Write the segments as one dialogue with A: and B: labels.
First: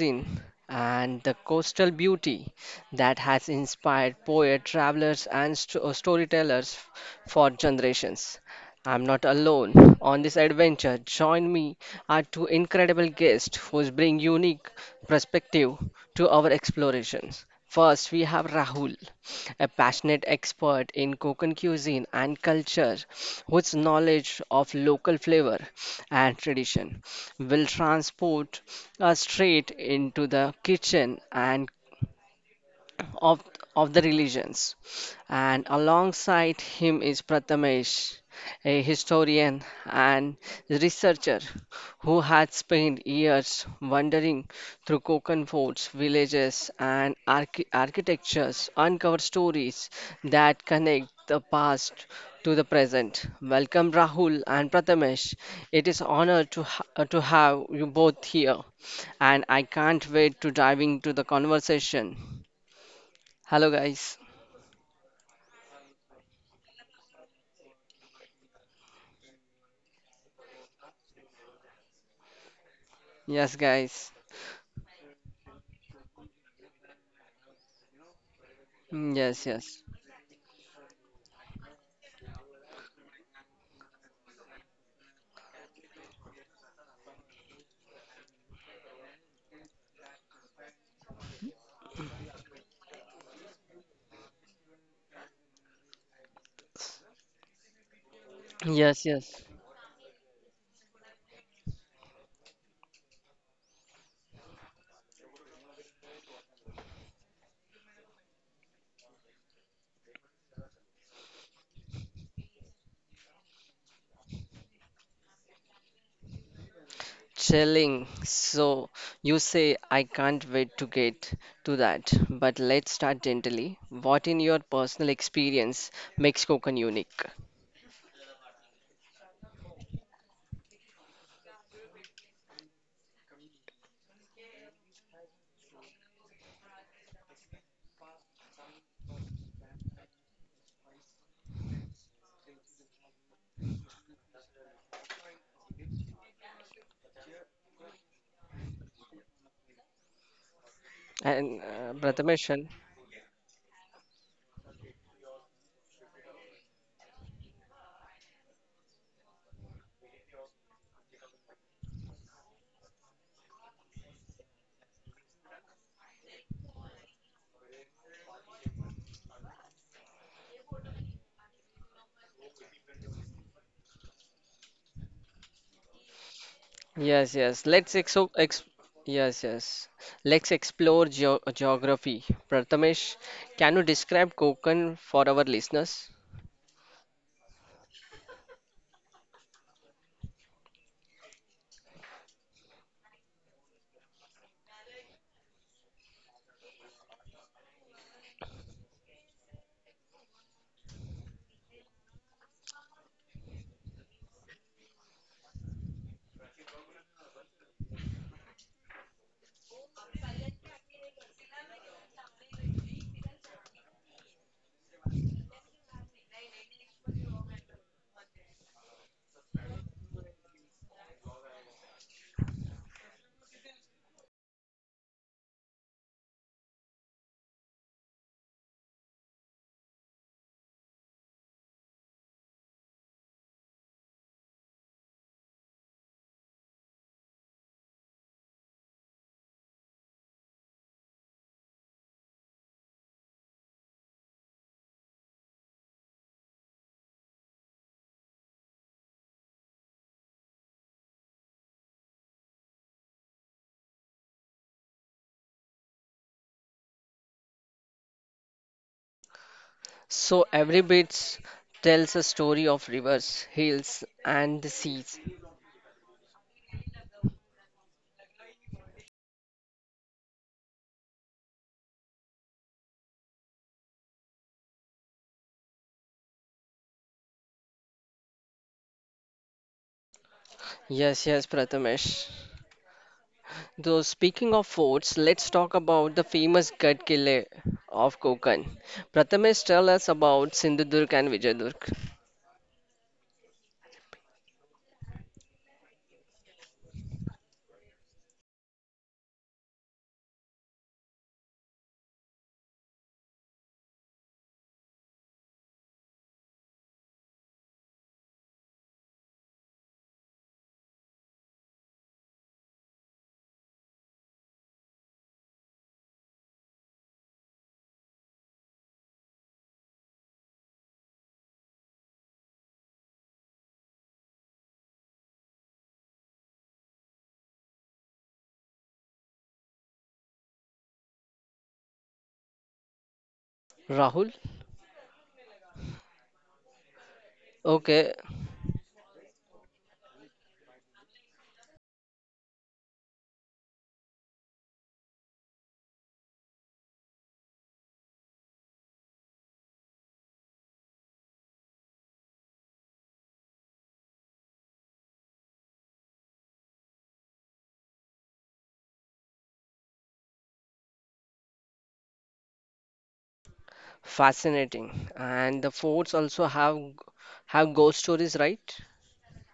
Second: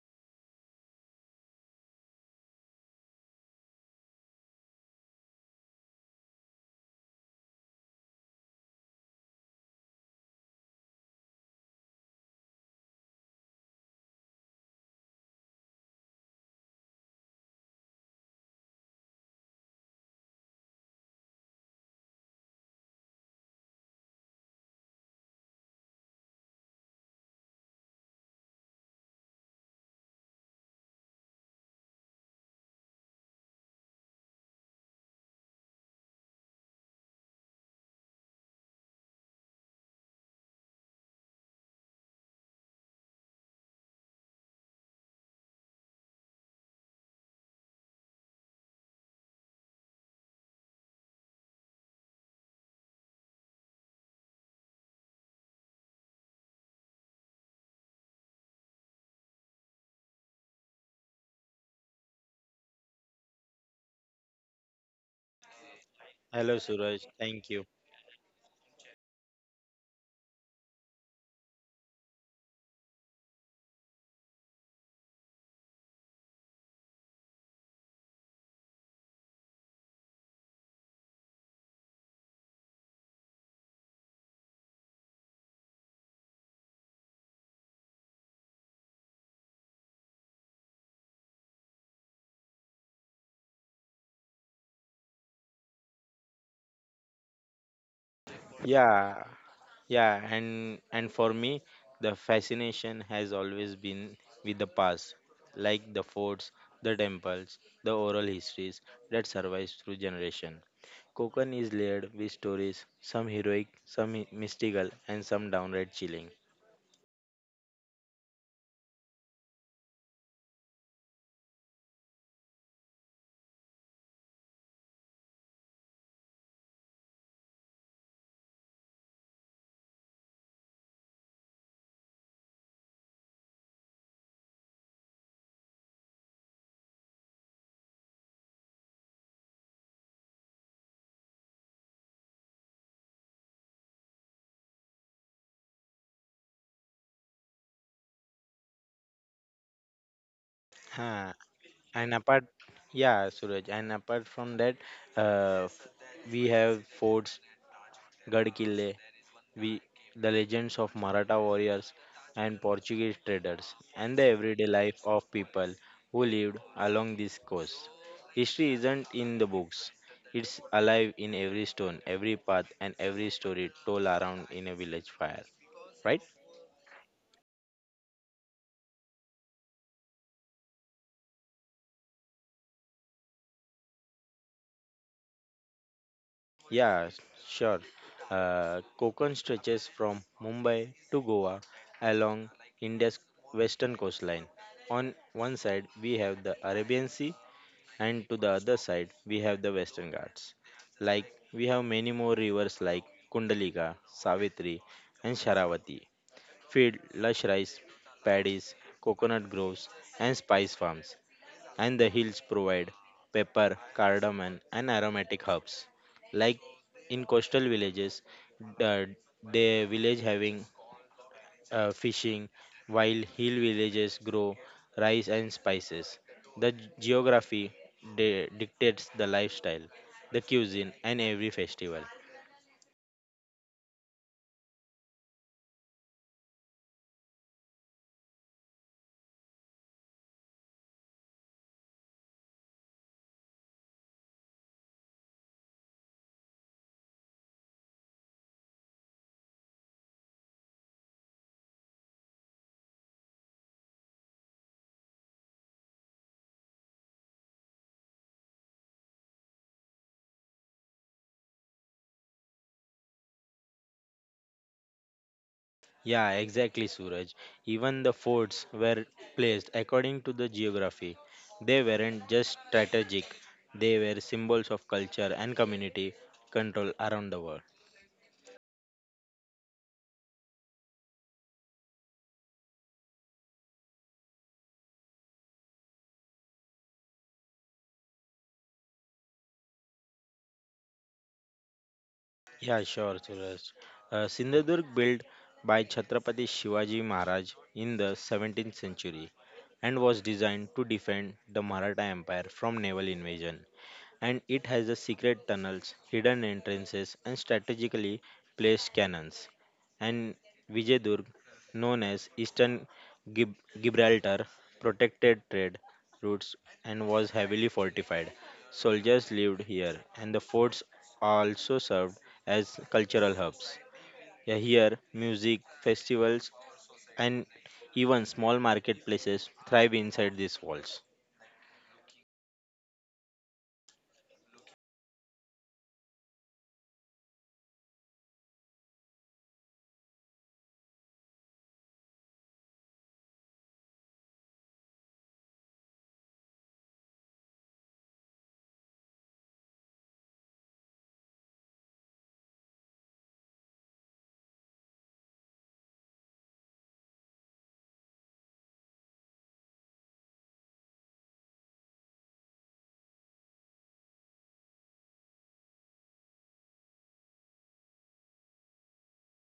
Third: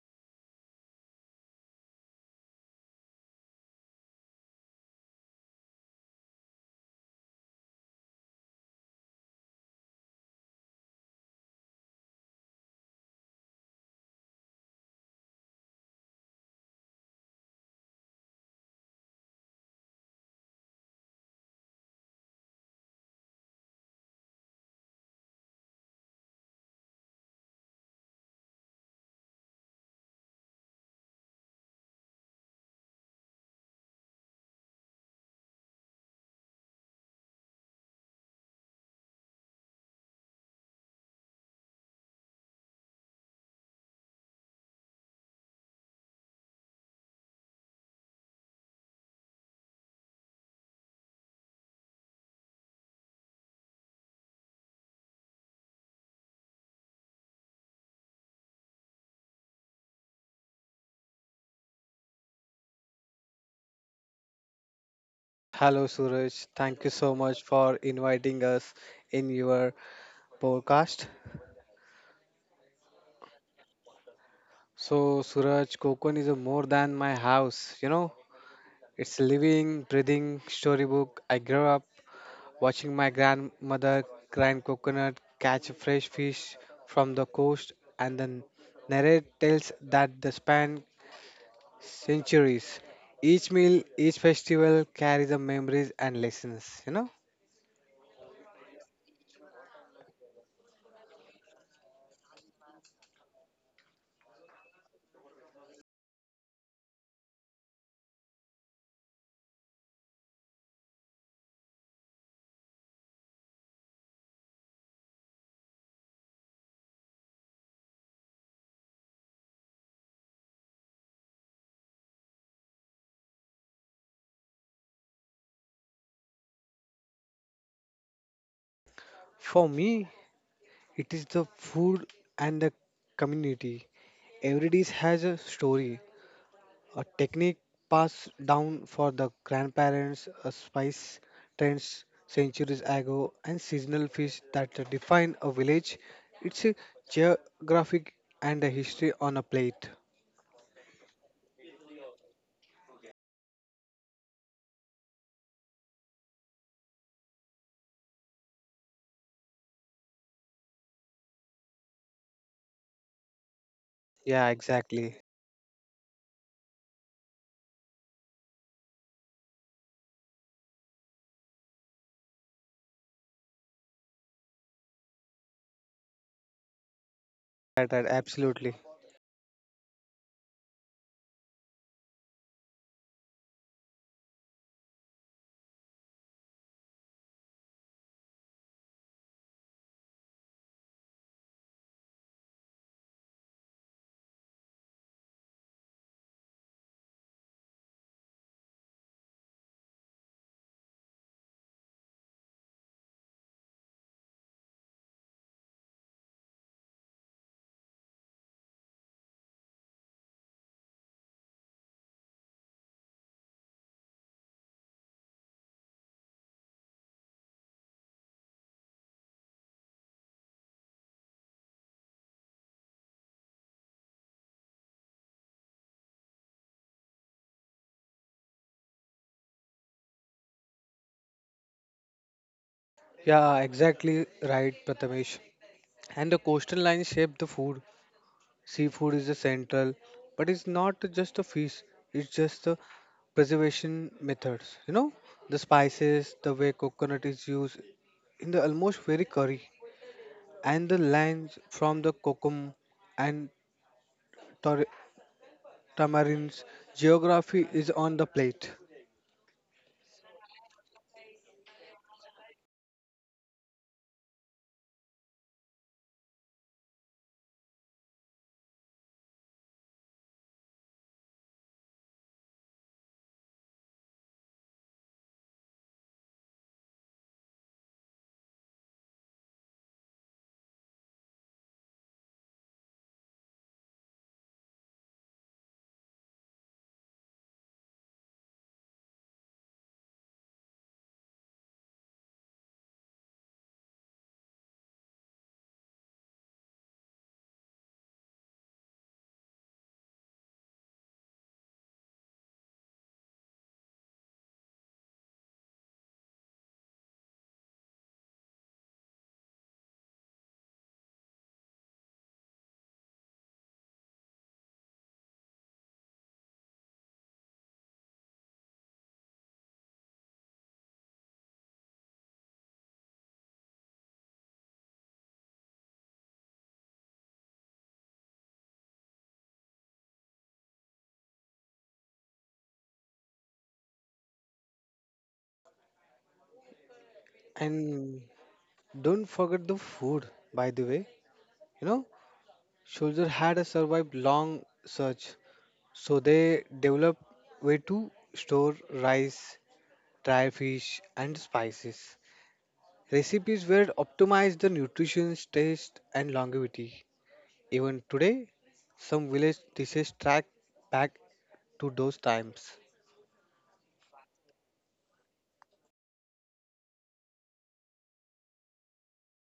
A: cuisine, and the coastal beauty that has inspired poet, travelers, and storytellers for generations. I'm not alone on this adventure. Join me are two incredible guests who bring unique perspective to our explorations. First, we have Rahul, a passionate expert in Konkan cuisine and culture, whose knowledge of local flavor and tradition will transport us straight into the kitchen and of, of the religions. And alongside him is Prathamesh, a historian and researcher who had spent years wandering through Konkan forts, villages, and architectures, uncover stories that connect the past to the present. Welcome, Rahul and Prathamesh. It is honor to to have you both here, and I can't wait to dive into the conversation. Hello, guys.
B: Hello, Suraj.
C: Hello,
B: Thank you
C: Suraj.
B: so much
C: Thank you.
B: for inviting us in your podcast.
A: Yes, guys.
B: So, Suraj, Kokon is a more than my house. It's a
A: Yes, yes.
B: living, breathing storybook. I grew up watching my grandmother grind coconut, catch fresh fish from the coast, and then narrate tales that the span centuries. Each meal, each festival carries the memories and lessons.
A: Yes,
C: Yeah,
A: yes.
C: and for me, the fascination has always been with the past, like the forts, the temples, the oral histories that survives through generation. Konkan is layered with stories, some heroic, some mystical, and some downright chilling.
A: Chilling. So you say I can't wait to get to that. But let's start gently. What in your personal experience makes Konkan unique?
B: For me, it is the food and the community. Every dish has a story, a technique passed down for the grandparents, a spice trends centuries ago, and seasonal fish that define a village. It's a geographic and a history on a plate.
C: Huh.
A: And
C: And apart,
A: Prathamesh,
C: yeah, Suraj. And apart from that, uh, f- we have forts, Gad Kille, we the legends of Maratha warriors and Portuguese traders, and the
B: Yeah,
C: everyday life
B: exactly.
C: of people who lived along this coast. History isn't in the books. It's alive in every stone, every path, and every story told around in a village fire. Right?
A: yes, yes. Let's
B: Right, right,
A: exo ex
B: absolutely.
A: Yes, yes. Let's explore geography. Prathamesh, can you describe Konkan for our listeners?
C: Yeah, s- sure. Konkan stretches from Mumbai to Goa along India's western coastline. On one side, we have the Arabian Sea, and to the other side, we have the Western Ghats. Like, we have many more rivers like Kundalika, Savitri, and Sharavati. Field, lush rice paddies, coconut groves, and spice farms. And the hills provide pepper, cardamom, and aromatic herbs. Like in coastal villages, the, the village having fishing, while hill villages grow rice and spices. The geography dictates the lifestyle, the cuisine, and every festival.
B: Yeah, exactly right, Prathamesh. And the coastal line shape the food. Seafood is a central, but it's not just a feast, it's just the preservation methods. The spices, the way coconut is used in the almost very curry, and the lines from the kokum and tar- tamarins. Geography is on the plate.
A: So every bit tells a story of rivers, hills, and the seas.
C: Yeah, exactly, Suraj. Even the forts were placed according to the geography. They weren't just strategic, they were symbols of culture and community control around the world.
A: Yes, yes, Prathamesh. Though speaking of forts, let's talk about the famous Ghat Kile of Konkan. Prathamesh, tell us about Sindhudurg and Vijayadurg.
C: Yeah, sure, Suraj. Sindhudurg built by Chhatrapati Shivaji Maharaj in the 17th century and was designed to defend the Maratha Empire from naval invasion. And it has the secret tunnels, hidden entrances, and strategically placed cannons. And Vijayadurg, known as Eastern Gib- Gibraltar, protected trade routes and was heavily fortified. Soldiers lived here, and the forts also served as cultural hubs. Yeah, here, music, festivals, and even small marketplaces thrive inside these walls.
A: Rahul, okay,
B: And don't forget the food, by the way. You know, Soldier had a survived long search, so they developed way to store rice dry fish, and spices. Recipes were optimized the nutrition, taste, and longevity. Even today, some village dishes track back to those times.
A: fascinating. And the forts also have ghost stories, right?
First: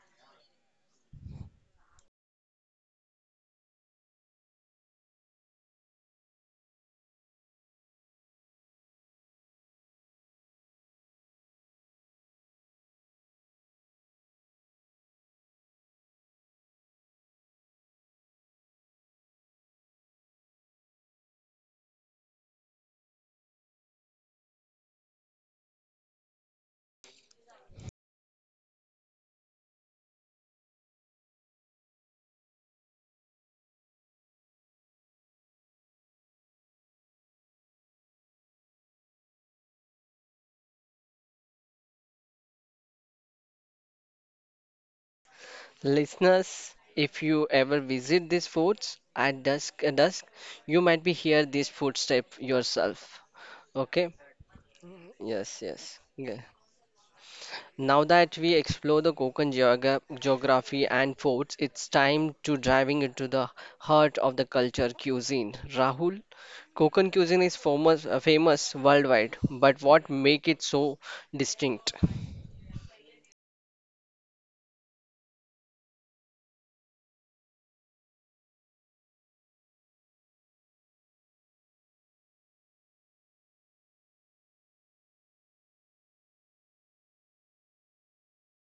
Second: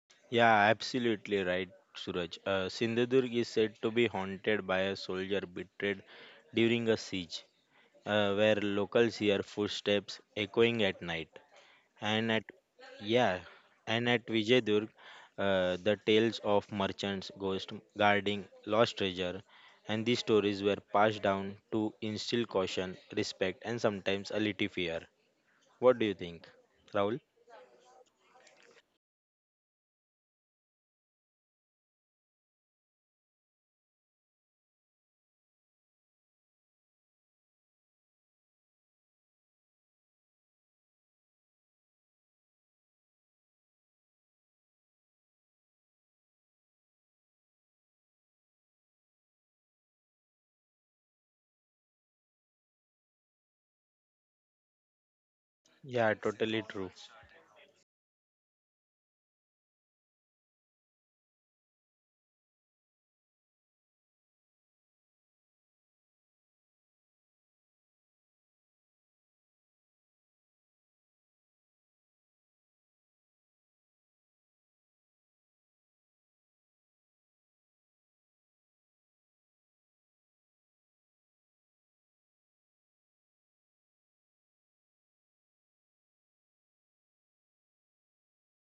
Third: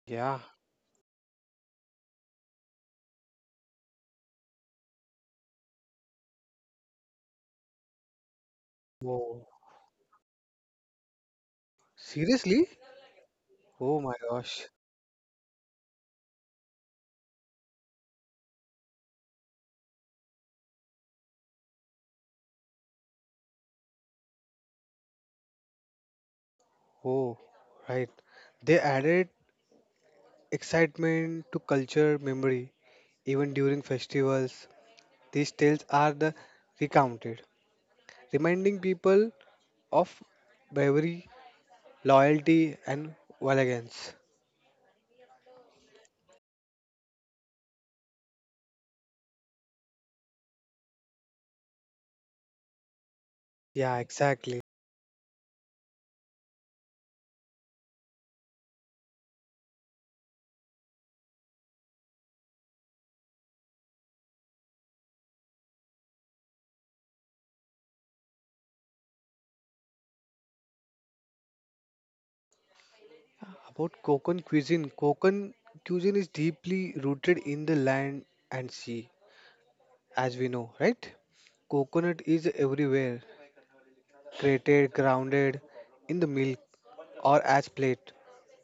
B: Yeah.
C: Yeah, absolutely right, Suraj. Sindhudurg is said to be haunted by a soldier betrayed during a siege, where locals hear
B: Whoa.
C: footsteps echoing at night. And at
B: Seriously?
C: yeah,
B: Oh
C: and
B: my
C: at
B: gosh.
C: Vijayadurg, the tales of merchants, ghosts guarding lost treasure, and these stories were passed down to instill caution, respect, and sometimes a little fear. What do you think, Rahul?
B: Oh, right. They added excitement to culture memory. Even during festivals, these tales are the recounted, reminding people of bravery, loyalty, and valiance.
A: Listeners, if you ever visit these forts at dusk, you might be hear these footsteps yourself.
B: Yeah,
A: Okay,
B: exactly.
A: yes, yes.
C: Yeah,
A: Yeah.
C: totally true.
A: Now that we explore the Konkan geography and forts, it's time to diving into the heart of the culture cuisine. Rahul, Konkan cuisine is famous worldwide, but what make it so distinct?
B: About Konkan cuisine is deeply rooted in the land and sea, as we know, right? Coconut is everywhere, grated, grounded in the milk or as plate.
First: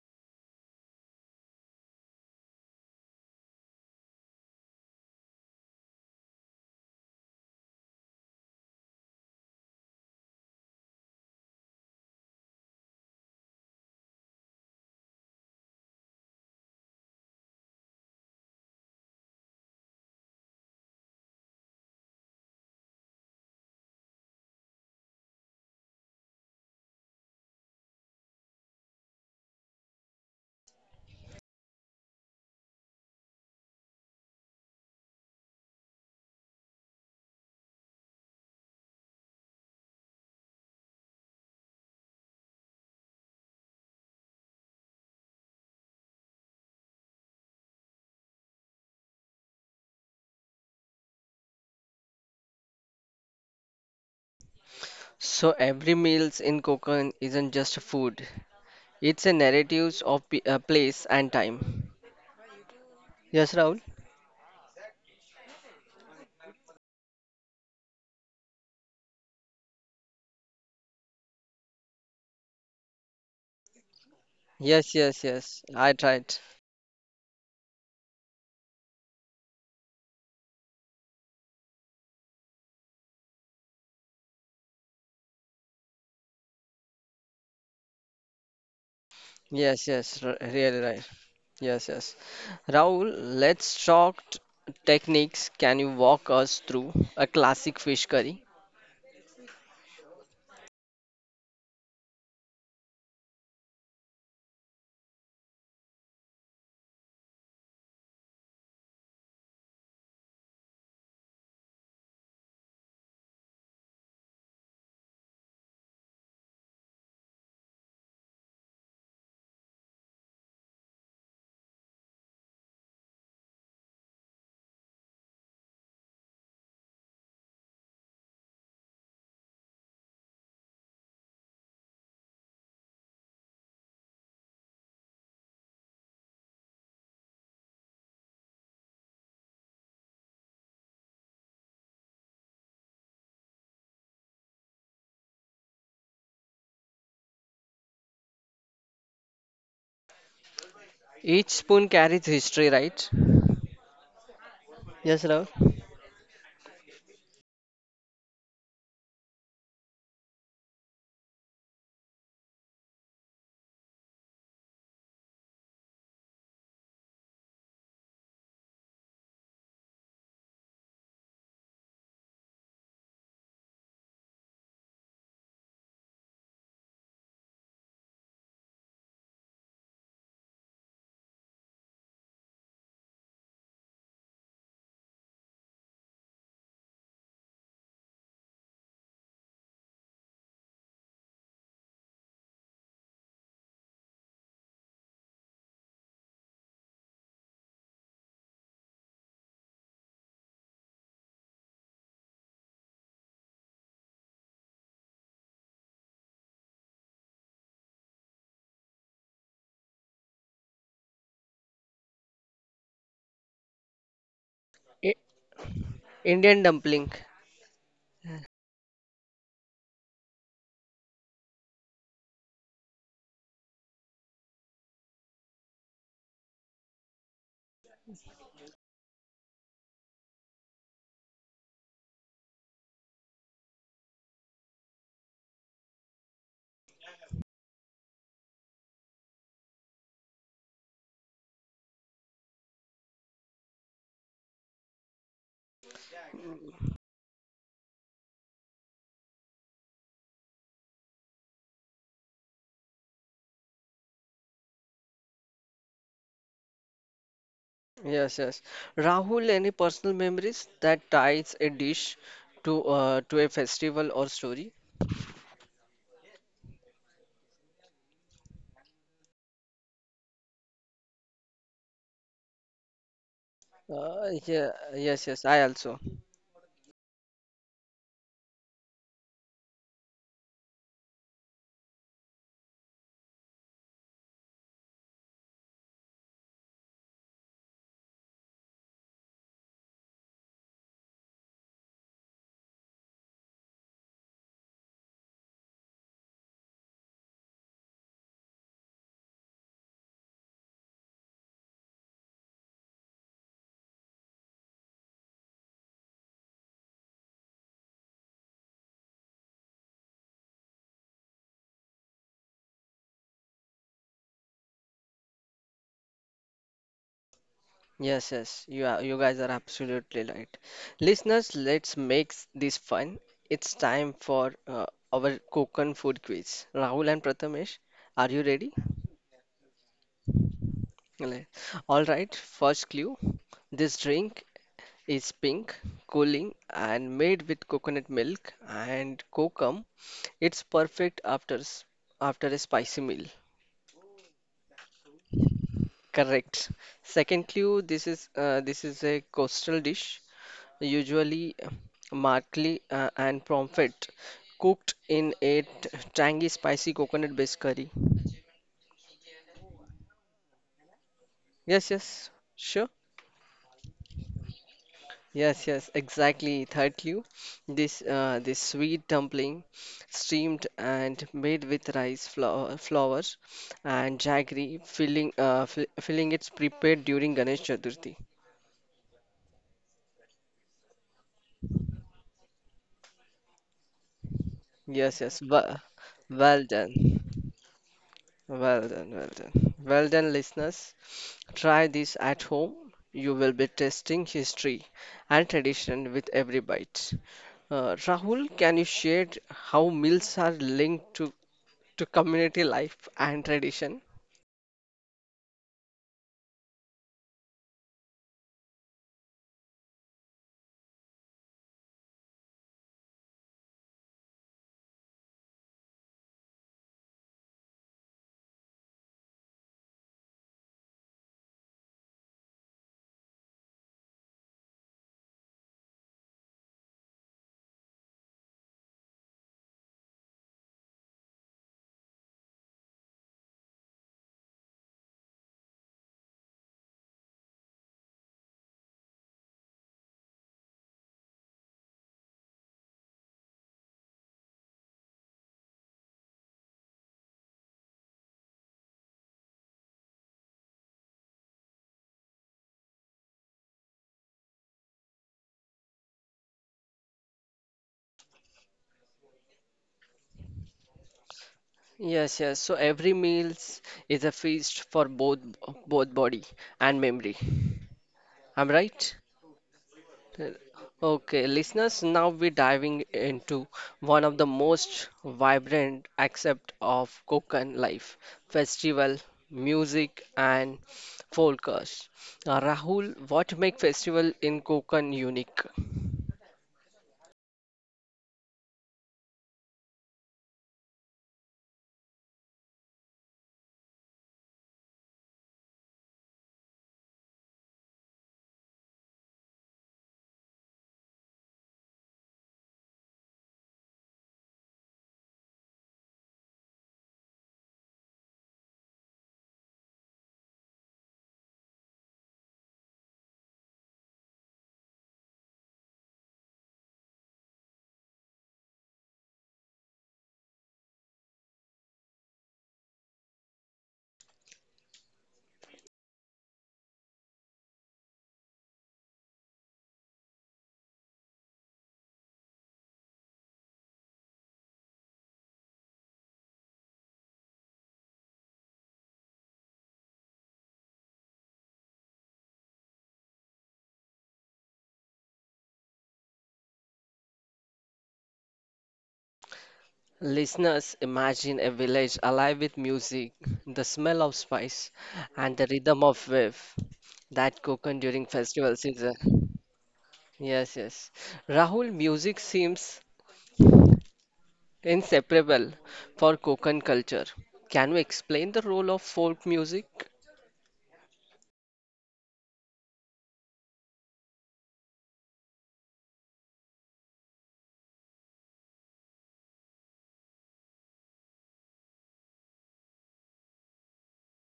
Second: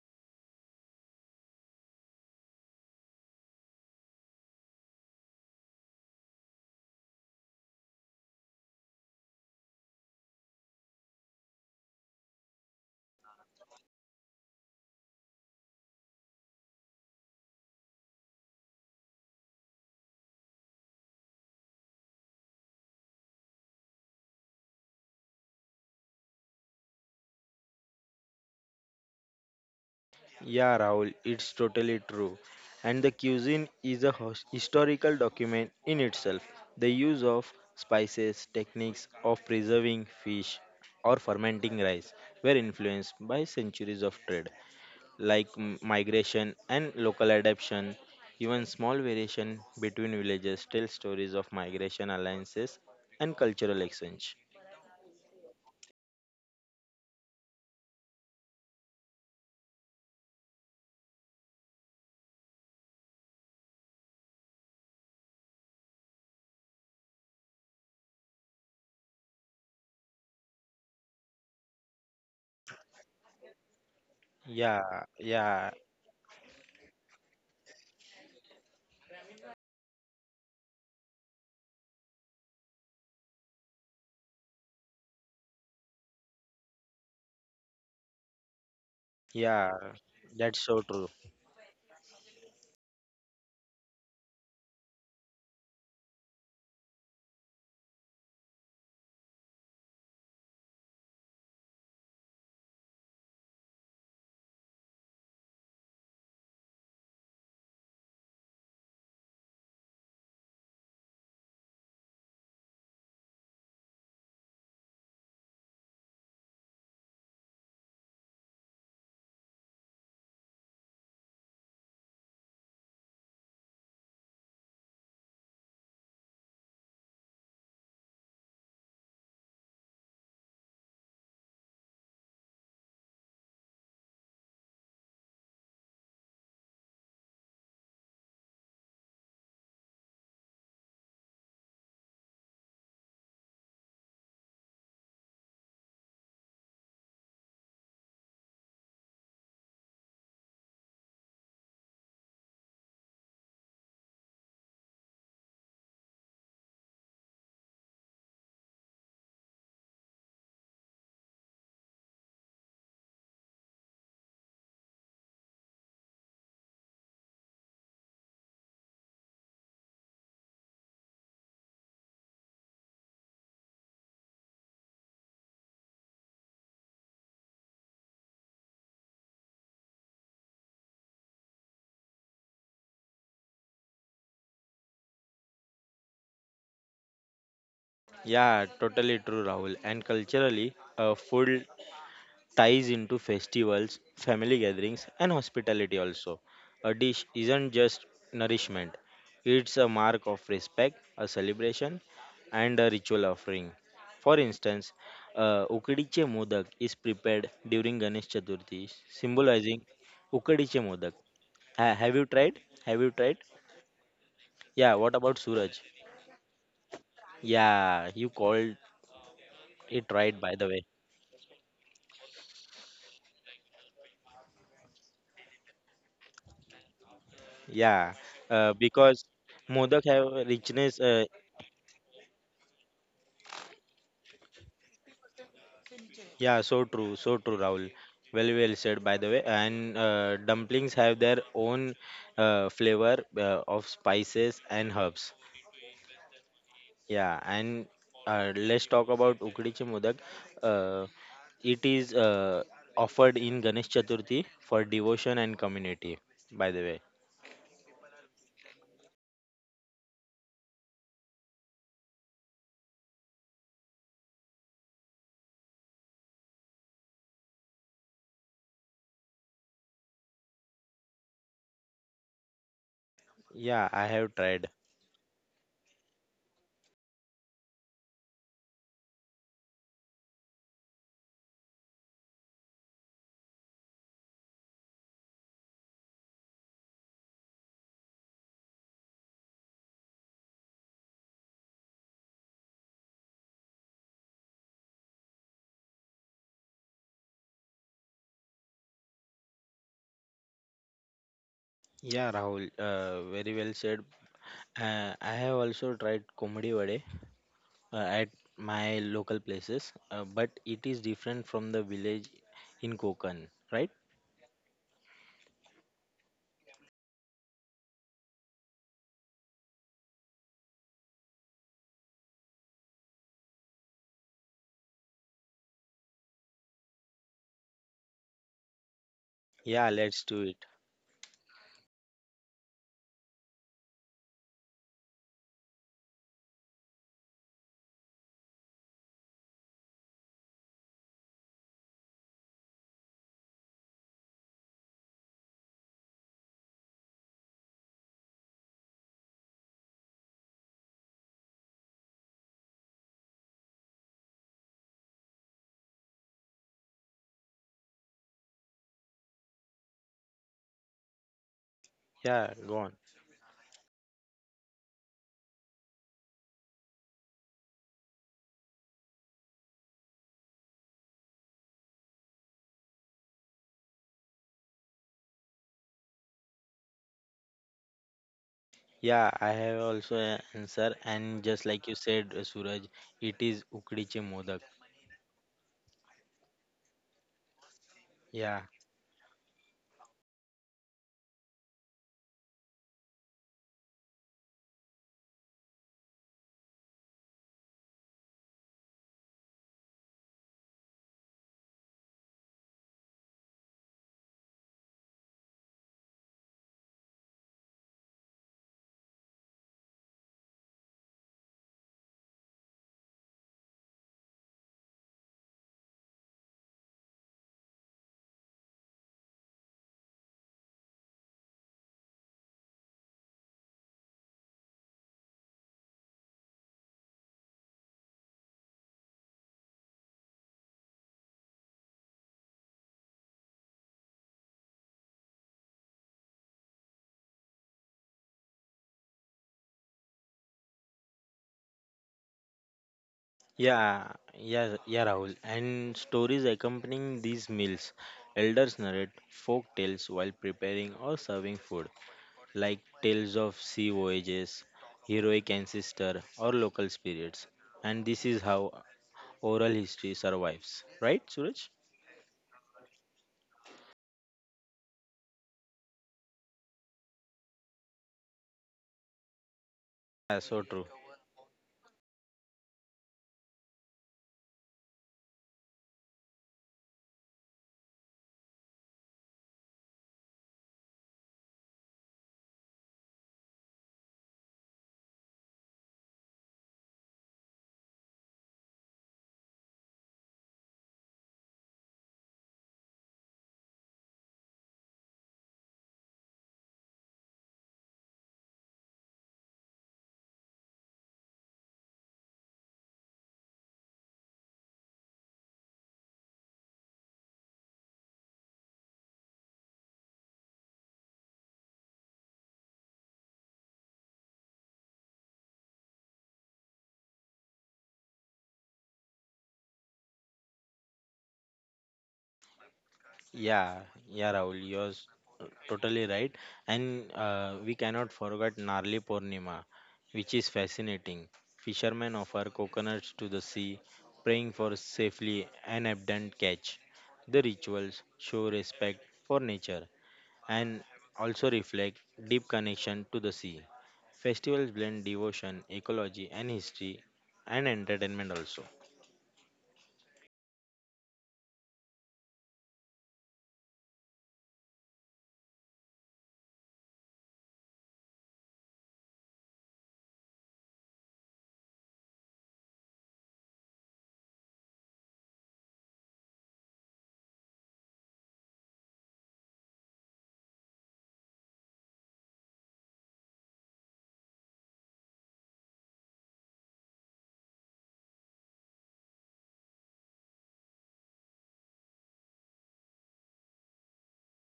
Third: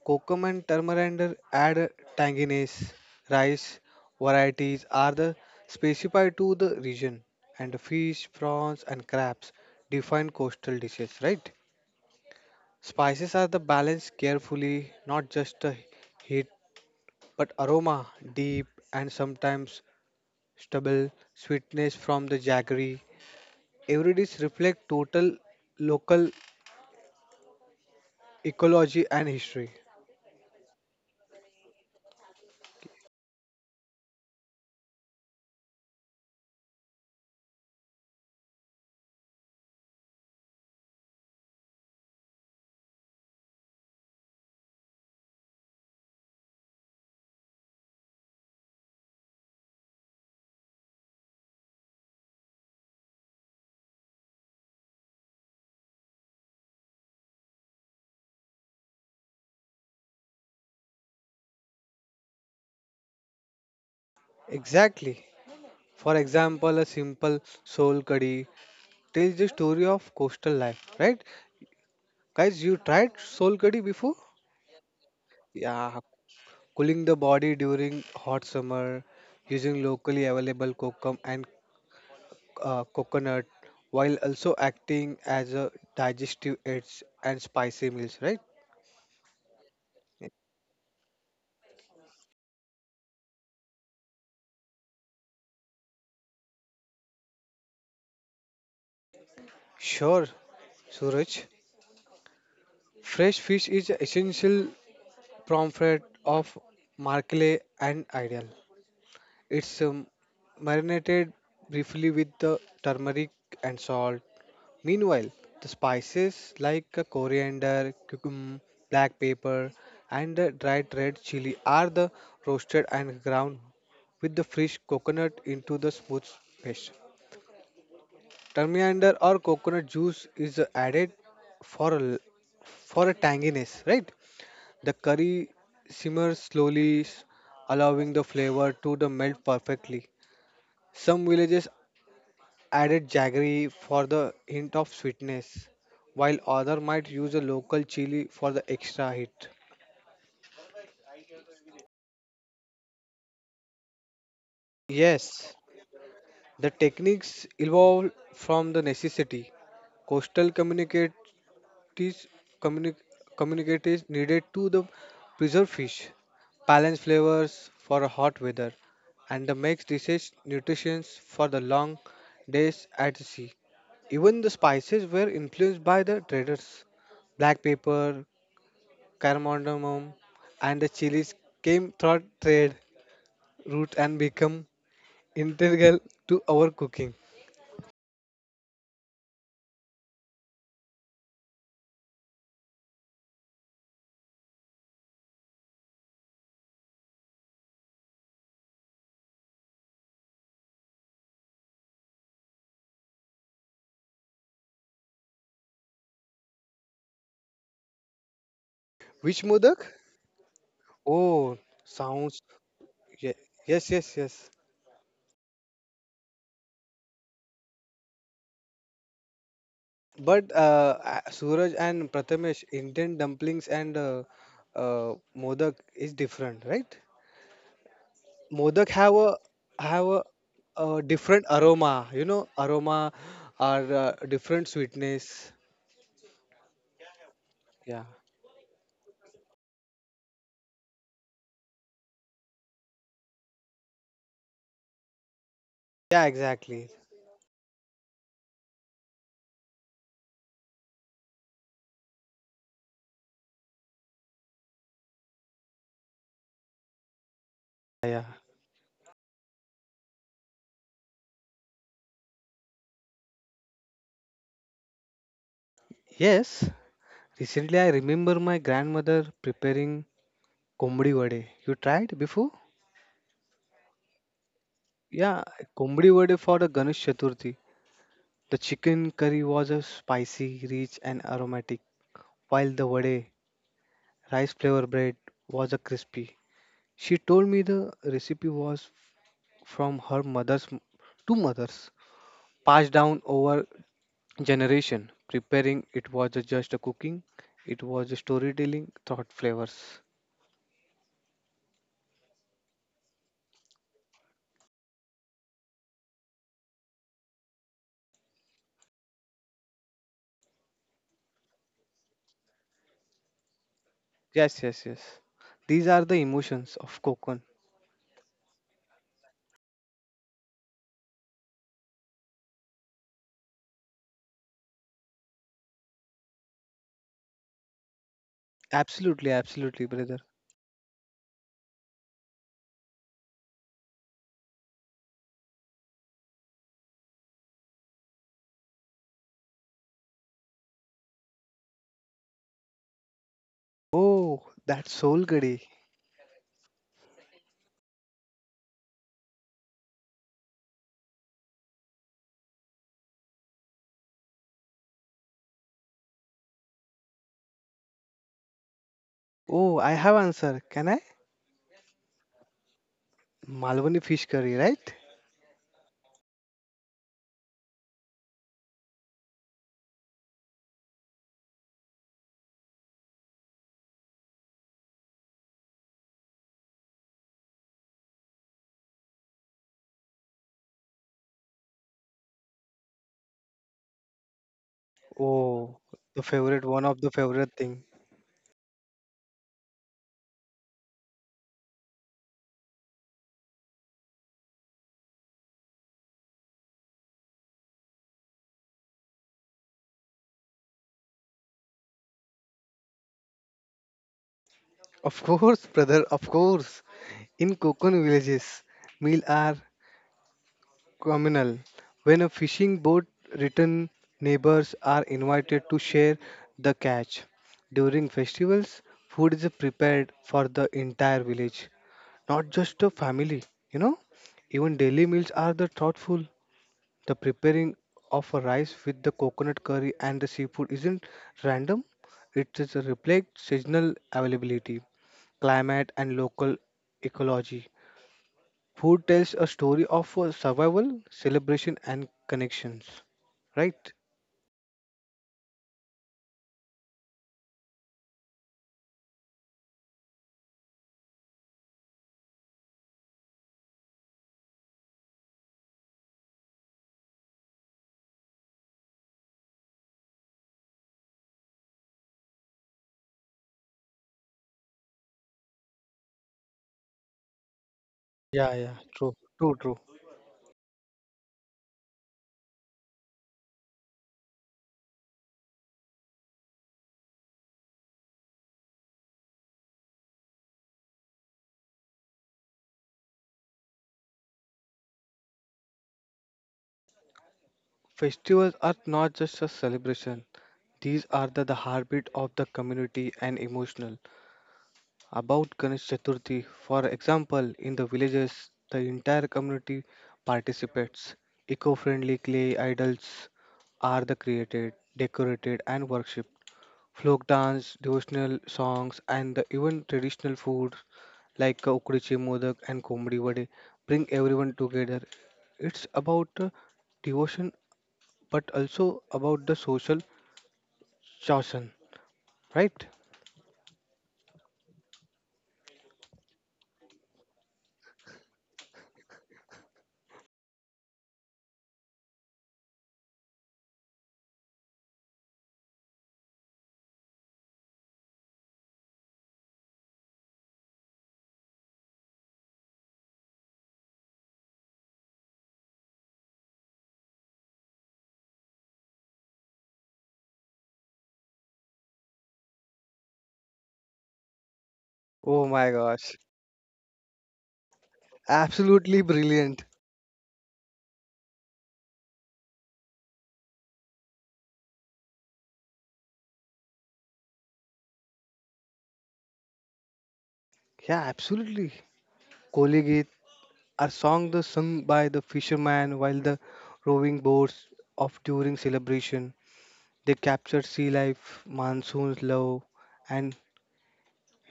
B: Kokum and turmeric add a tanginess. Rice varieties are the specified to the region, and fish, prawns, and crabs define coastal dishes, right? Spices are the balanced carefully, not just the heat but aroma, deep and sometimes stubble sweetness from the jaggery. Every dish reflects total local ecology and history.
C: Yeah, Rahul, it's totally true. And the cuisine is a historical document in itself. The use of spices, techniques of preserving fish or fermenting rice were influenced by centuries of trade, like migration and local adaptation. Even small variation between villages tell stories of migration alliances and cultural exchange.
A: So every meals in Konkan isn't just food; it's a narratives of place and time. Yes, Rahul.
B: Exactly. For example, a simple soul curry tells the story of coastal life, right? Guys, you tried soul curry before?
A: Yes,
C: Yeah,
A: yes, yes.
C: yeah,
A: I
B: Yeah,
A: tried.
B: cooling the body during hot summer using locally available kokum and coconut while also acting as a digestive aids and spicy meals, right?
C: yeah,
A: Yes, yes.
C: that's
A: Really
C: so
A: right.
C: true.
A: Yes, yes. Rahul, let's talk techniques. Can you walk us through a classic fish curry?
B: Sure, Suraj. Fresh fish is an essential component of markle and ideal. It's marinated briefly with the turmeric and salt. Meanwhile, the spices like coriander, cucum, black pepper, and dried red chili are the roasted and ground with the fresh coconut into the smooth paste. Turmeric or coconut juice is added for a, l- for a tanginess, right? The curry simmers slowly, allowing the flavor to the melt perfectly. Some villages added jaggery for the hint of sweetness, while other might use a local chili for the extra hit.
A: Each spoon carries history, right? Yes,
B: Yes,
A: Rahul.
B: the techniques evolved from the necessity. Coastal communities, communi- communities needed to the preserve fish, balance flavors for a hot weather, and the makes dishes nutrition for the long days at sea. Even the spices were influenced by the traders. Black pepper, cardamom, and the chilies came through trade route and become integral to our cooking.
C: Yeah, totally true, Rahul. And culturally, food ties into festivals, family gatherings, and hospitality also. A dish isn't just nourishment, it's a mark of respect, a celebration, and a ritual offering. For instance, Ukadiche Modak is prepared during Ganesh Chaturthi,
B: Which
C: symbolizing
B: modak?
C: Ukadiche Modak.
B: Oh,
C: Have you
B: sounds
C: tried? Have you
B: ye-
C: tried?
B: yes, yes, yes.
C: Yeah,
A: I-
C: what about Suraj?
A: Indian dumpling.
C: Yeah, you called it right,
B: But
C: by the way.
B: Suraj and Prathamesh, Indian dumplings and modak is different, right?
C: Yeah,
B: Modak have
C: because
B: a have
C: Modak have
B: a
C: richness.
B: different aroma, you know, aroma or different sweetness.
C: Yeah, so true, Rahul.
B: Yeah,
C: Well, well said, by the way. And dumplings have their own flavor of spices and herbs.
B: yeah, exactly.
C: Yeah, and let's talk about Ukdichi Modak. Uh, it is offered in Ganesh Chaturthi for devotion and community, by the way.
B: Yeah. Yeah.
A: Yes, yes. Rahul, any personal memories that ties a dish to a festival or story?
B: Yes. Recently, I remember my grandmother preparing kombdi vade. You tried before?
C: Yeah, I have
A: Yeah,
C: tried.
A: yes,
B: Yeah,
A: yes. I also.
B: kombdi vade for the Ganesh Chaturthi. The chicken curry was a spicy, rich, and aromatic, while the vade, rice flour bread, was a crispy. She told me the recipe was from her mother's two mothers, passed down over generation. Preparing it was a just a cooking, it was a storytelling, thought flavors.
C: Yeah, Rahul, very well said. I have also tried Komadi Vade at my local places, but it is different from the village in Konkan, right?
B: Yes, yes, yes. These are the emotions of coconut.
A: Yes, yes, you are, you guys are absolutely right. Listeners, let's make this fun. It's time for our Konkan food quiz. Rahul and Prathamesh, are you ready?
B: Absolutely, absolutely,
C: Yeah,
B: brother.
C: let's do it.
A: Le- All right, first clue. This drink is pink, cooling, and made with coconut milk and kokum. It's perfect after a spicy meal.
B: Oh, that soul curry.
A: Correct. Second clue, this is a coastal dish, usually martli and pomfret, cooked in a tangy, spicy coconut-based curry.
B: Oh, I have answer. Can I?
A: Yes, yes,
C: Yeah, go
A: sure.
C: on.
B: Malwani fish curry, right?
A: Yes, yes, exactly. Third clue, this sweet dumpling, steamed and made with rice flour and jaggery, filling, it's prepared during Ganesh Chaturthi.
C: Yeah, I have also an answer, and just like you said, Suraj, it is ukdiche modak.
A: Yes, yes,
B: Oh,
A: well,
B: the
A: well
B: favorite, one
A: done.
B: of the favorite thing.
C: Yeah,
A: Well done, well done. Well done, listeners. Try this at home. You will be testing history and tradition with every bite. Rahul, can you share how meals are linked to community life and tradition?
B: Of course, brother, of course. In Kokon villages, meal are communal. When a fishing boat return, neighbors are invited to share the catch. During festivals, food is prepared for the entire village, not just a family, you know. Even daily meals are the thoughtful. The preparing of a rice with the coconut curry and the seafood isn't random. It is a reflect seasonal availability, climate and local ecology. Food tells a story of survival, celebration and connections. Right?
C: yeah, Rahul. And stories accompanying these meals, elders narrate folk tales while preparing or serving food, like tales of sea voyages, heroic ancestor, or local spirits. And this is how oral history survives. Right, Suraj?
A: Yes, yes. So every meals is a feast for both body and memory.
B: Yeah,
A: I'm
B: yeah, true.
A: right?
B: True, true.
C: Yeah, so true.
A: Okay, listeners, now we're diving into one of the most vibrant aspects of Konkan life festival, music, and forecast. Rahul, what makes festival in Konkan unique?
B: Festivals are not just a celebration. These are the heartbeat of the community and emotional. About Ganesh Chaturthi. For example, in the villages, the entire community participates. Eco friendly clay idols are the created, decorated, and worshipped. Folk dance, devotional songs, and the even traditional food like ukdichi modak and komdi vade bring everyone together. It's about devotion, but also about the social chosen, right?
C: Yeah, yeah, Rahul, you're totally right. And we cannot forget Narli Purnima, which is fascinating. Fishermen offer coconuts to the sea, praying for safely an abundant catch. The rituals show respect for nature and also reflect deep connection to the sea. Festivals blend devotion, ecology, and history and entertainment also.
A: Listeners, imagine a village alive with music, the smell of spice,
B: Oh
A: and the
B: my
A: rhythm
B: gosh.
A: of wave that Konkan during festival
B: Absolutely
A: season.
B: brilliant.
A: Yes, yes. Rahul, music seems inseparable for Konkan culture. Can we explain the role of folk music?
B: Yeah, absolutely. Koli Geet are songs sung by the fishermen while the rowing boats of during celebration. They capture sea life, monsoon's love, and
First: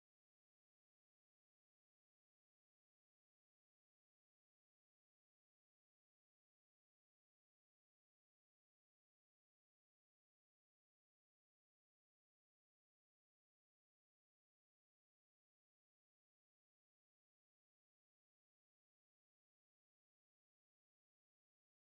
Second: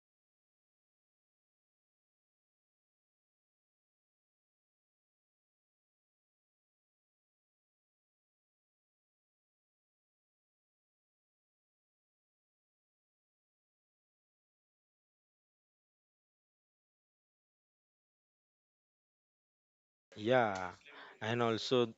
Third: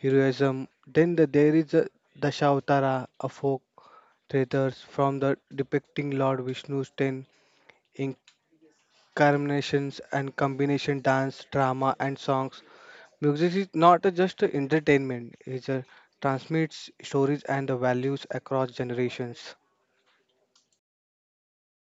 B: heroism. Then there is a Dashavatara, a folk treatise from the depicting Lord Vishnu's ten incarnations and combination dance, drama, and songs. Music is not a just a entertainment; it is a transmits stories and the values across generations.
C: Yeah, and also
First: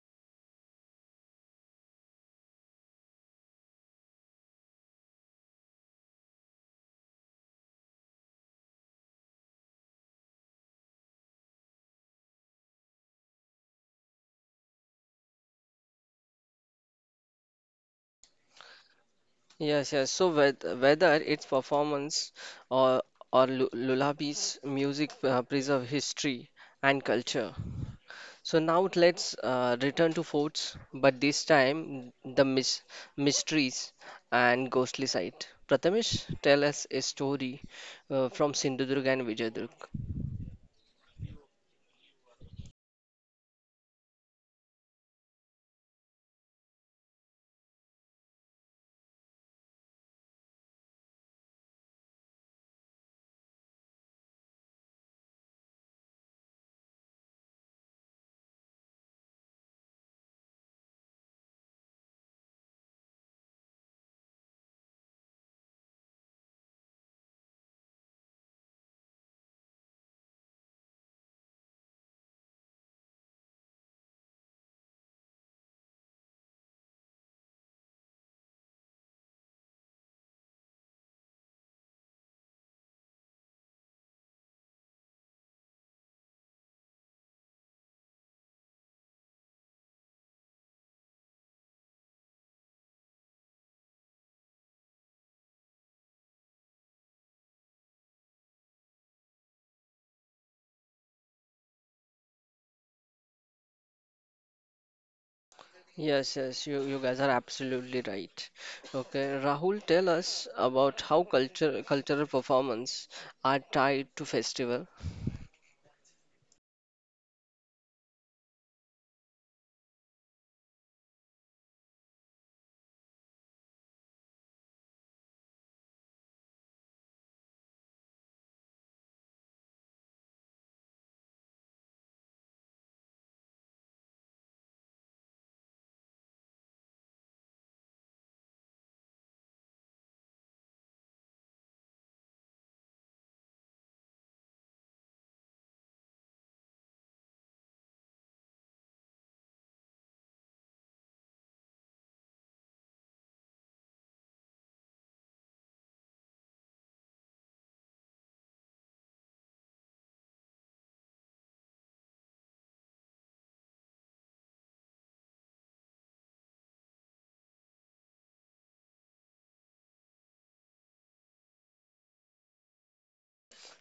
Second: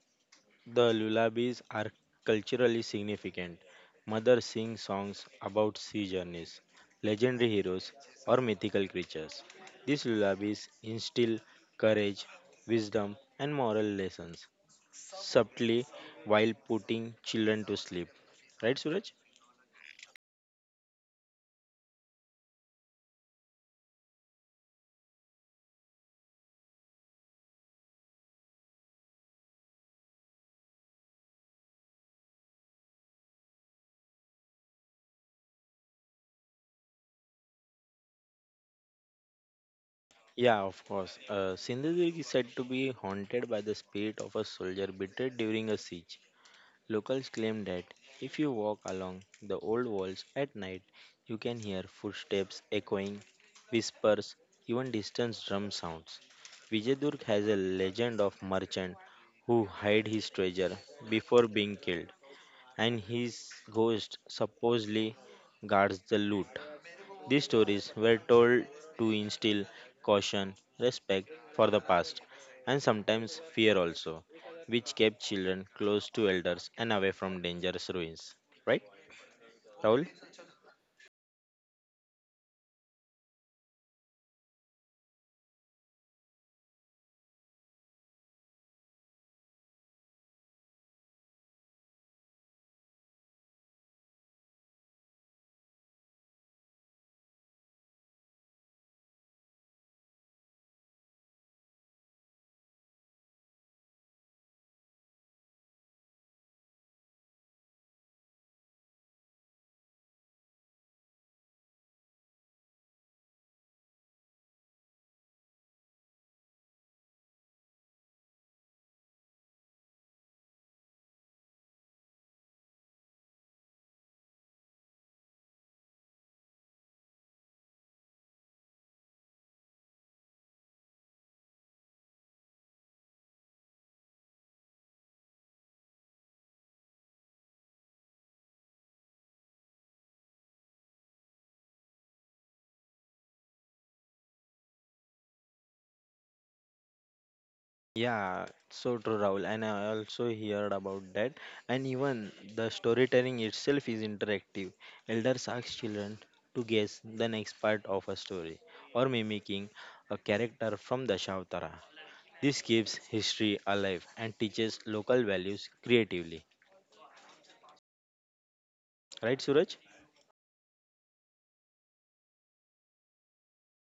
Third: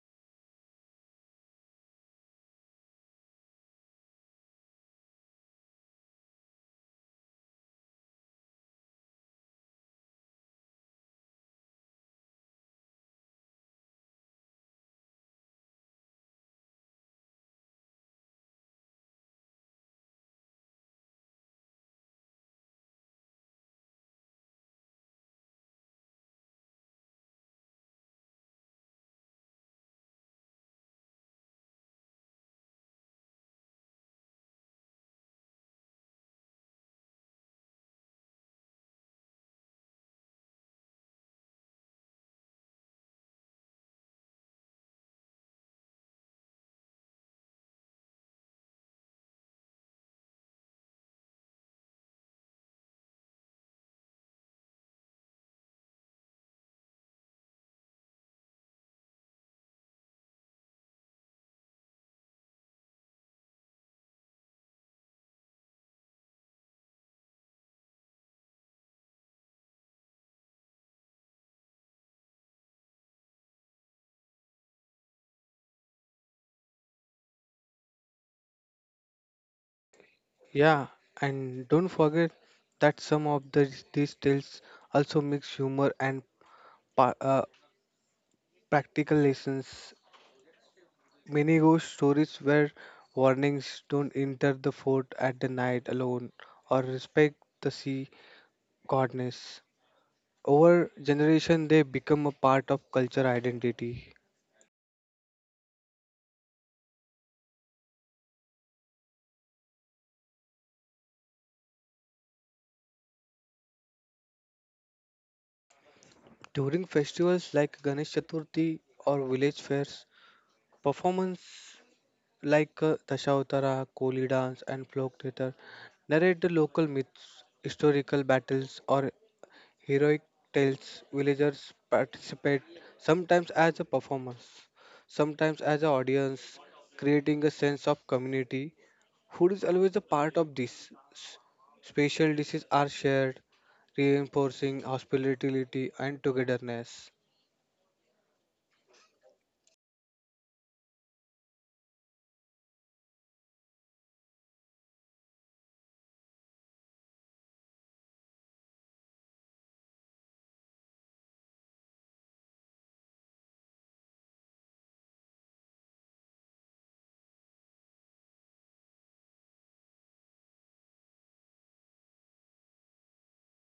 C: the lullabies are culturally significant. Mothers sing songs about sea journeys, legendary heroes, or mythical creatures. These lullabies instill courage, wisdom, and moral lessons subtly while putting children to sleep. Right, Suraj?
A: Yes, yes. So whether it's performance or or lullabies, music preserve history and culture. So now let's return to forts, but this time the mysteries and ghostly side. Prathamesh, tell us a story from Sindhudurg and Vijayadurg.
C: Yeah, of course. Sindhudurg is said to be haunted by the spirit of a soldier betrayed during a siege. Locals claim that if you walk along the old walls at night, you can hear footsteps echoing, whispers, even distant drum sounds. Vijayadurg has a legend of merchant who hid his treasure before being killed, and his ghost supposedly guards the loot. These stories were told to instill caution, respect for the past, and sometimes fear also, which kept children close to elders and away from dangerous ruins. Right, Rahul?
B: Yeah, and don't forget that some of these tales also mix humor and pa- uh, practical lessons. Many ghost stories where warnings don't enter the fort at the night alone or respect the sea goddess. Over generation, they become a part of culture identity.
A: Yes, yes, you guys are absolutely right. Okay, Rahul, tell us about how culture cultural performance are tied to festival.
B: During festivals like Ganesh Chaturthi or village fairs, performance like Dashavatara, Koli dance, and folk theatre narrate the local myths, historical battles, or heroic tales. Villagers participate sometimes as a performers, sometimes as an audience, creating a sense of community. Food is always a part of this. Special dishes are shared, reinforcing hospitality and togetherness.
C: Yeah, so true, Rahul. And I also heard about that. And even the storytelling itself is interactive. Elders ask children to guess the next part of a story or mimicking a character from the Dashavatara. This keeps history alive and teaches local values creatively. Right, Suraj?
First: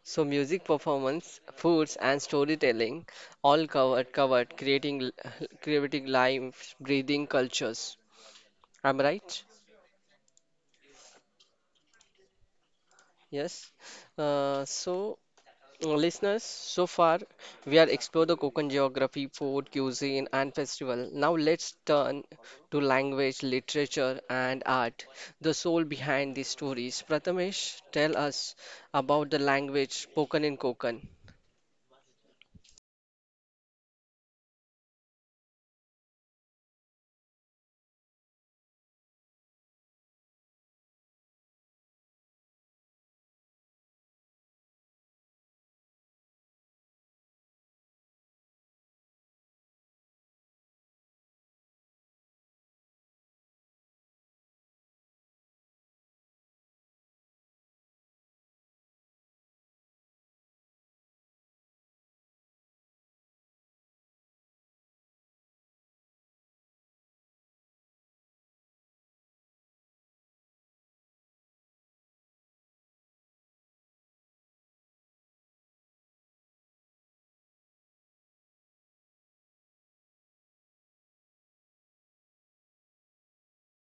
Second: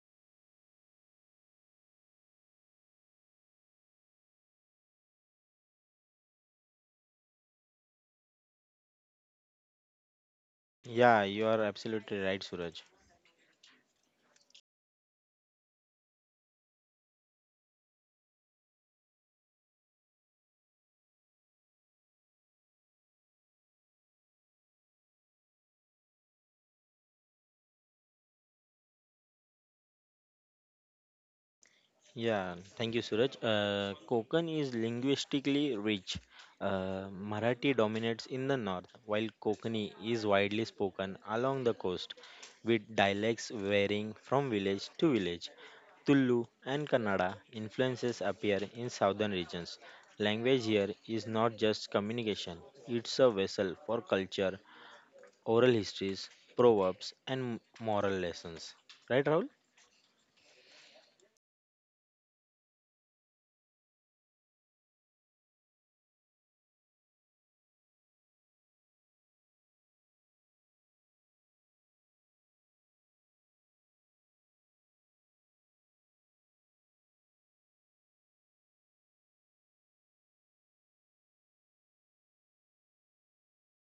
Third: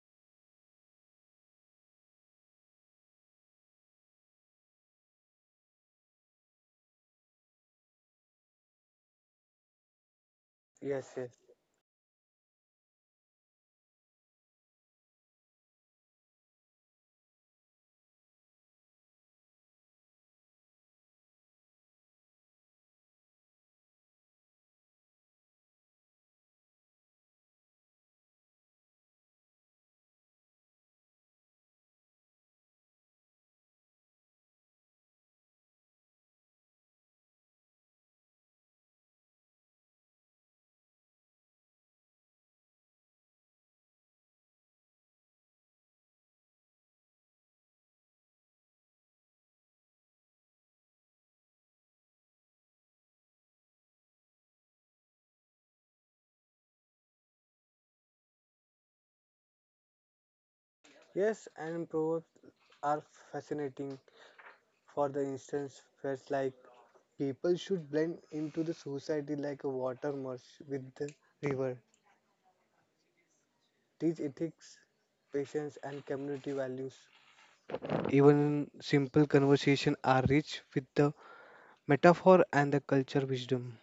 A: So music performance, foods, and storytelling all covered, creating creating life, breathing cultures. Am I right?
B: Yes,
C: Yeah,
B: yes,
C: you are absolutely right, Suraj.
A: Yes. Uh, so Listeners, so far we are explored the Konkan geography, food, cuisine, and festival. Now let's turn to language, literature, and art, the soul behind these stories. Prathamesh, tell us about the language spoken in Konkan.
C: Yeah, thank you, Suraj. Konkan is linguistically rich. Marathi dominates in the north, while Kokani is widely spoken along the coast, with dialects varying from village to village. Tulu and Kannada influences appear in southern regions. Language here is not just communication, it's a vessel for culture, oral histories, proverbs, and moral lessons. Right, Rahul?
B: yes, and proverbs are fascinating. For the instance felt like people should blend into the society like a water merge with the river, teach ethics, patience and community values. Even simple conversation are rich with the metaphor and the culture wisdom.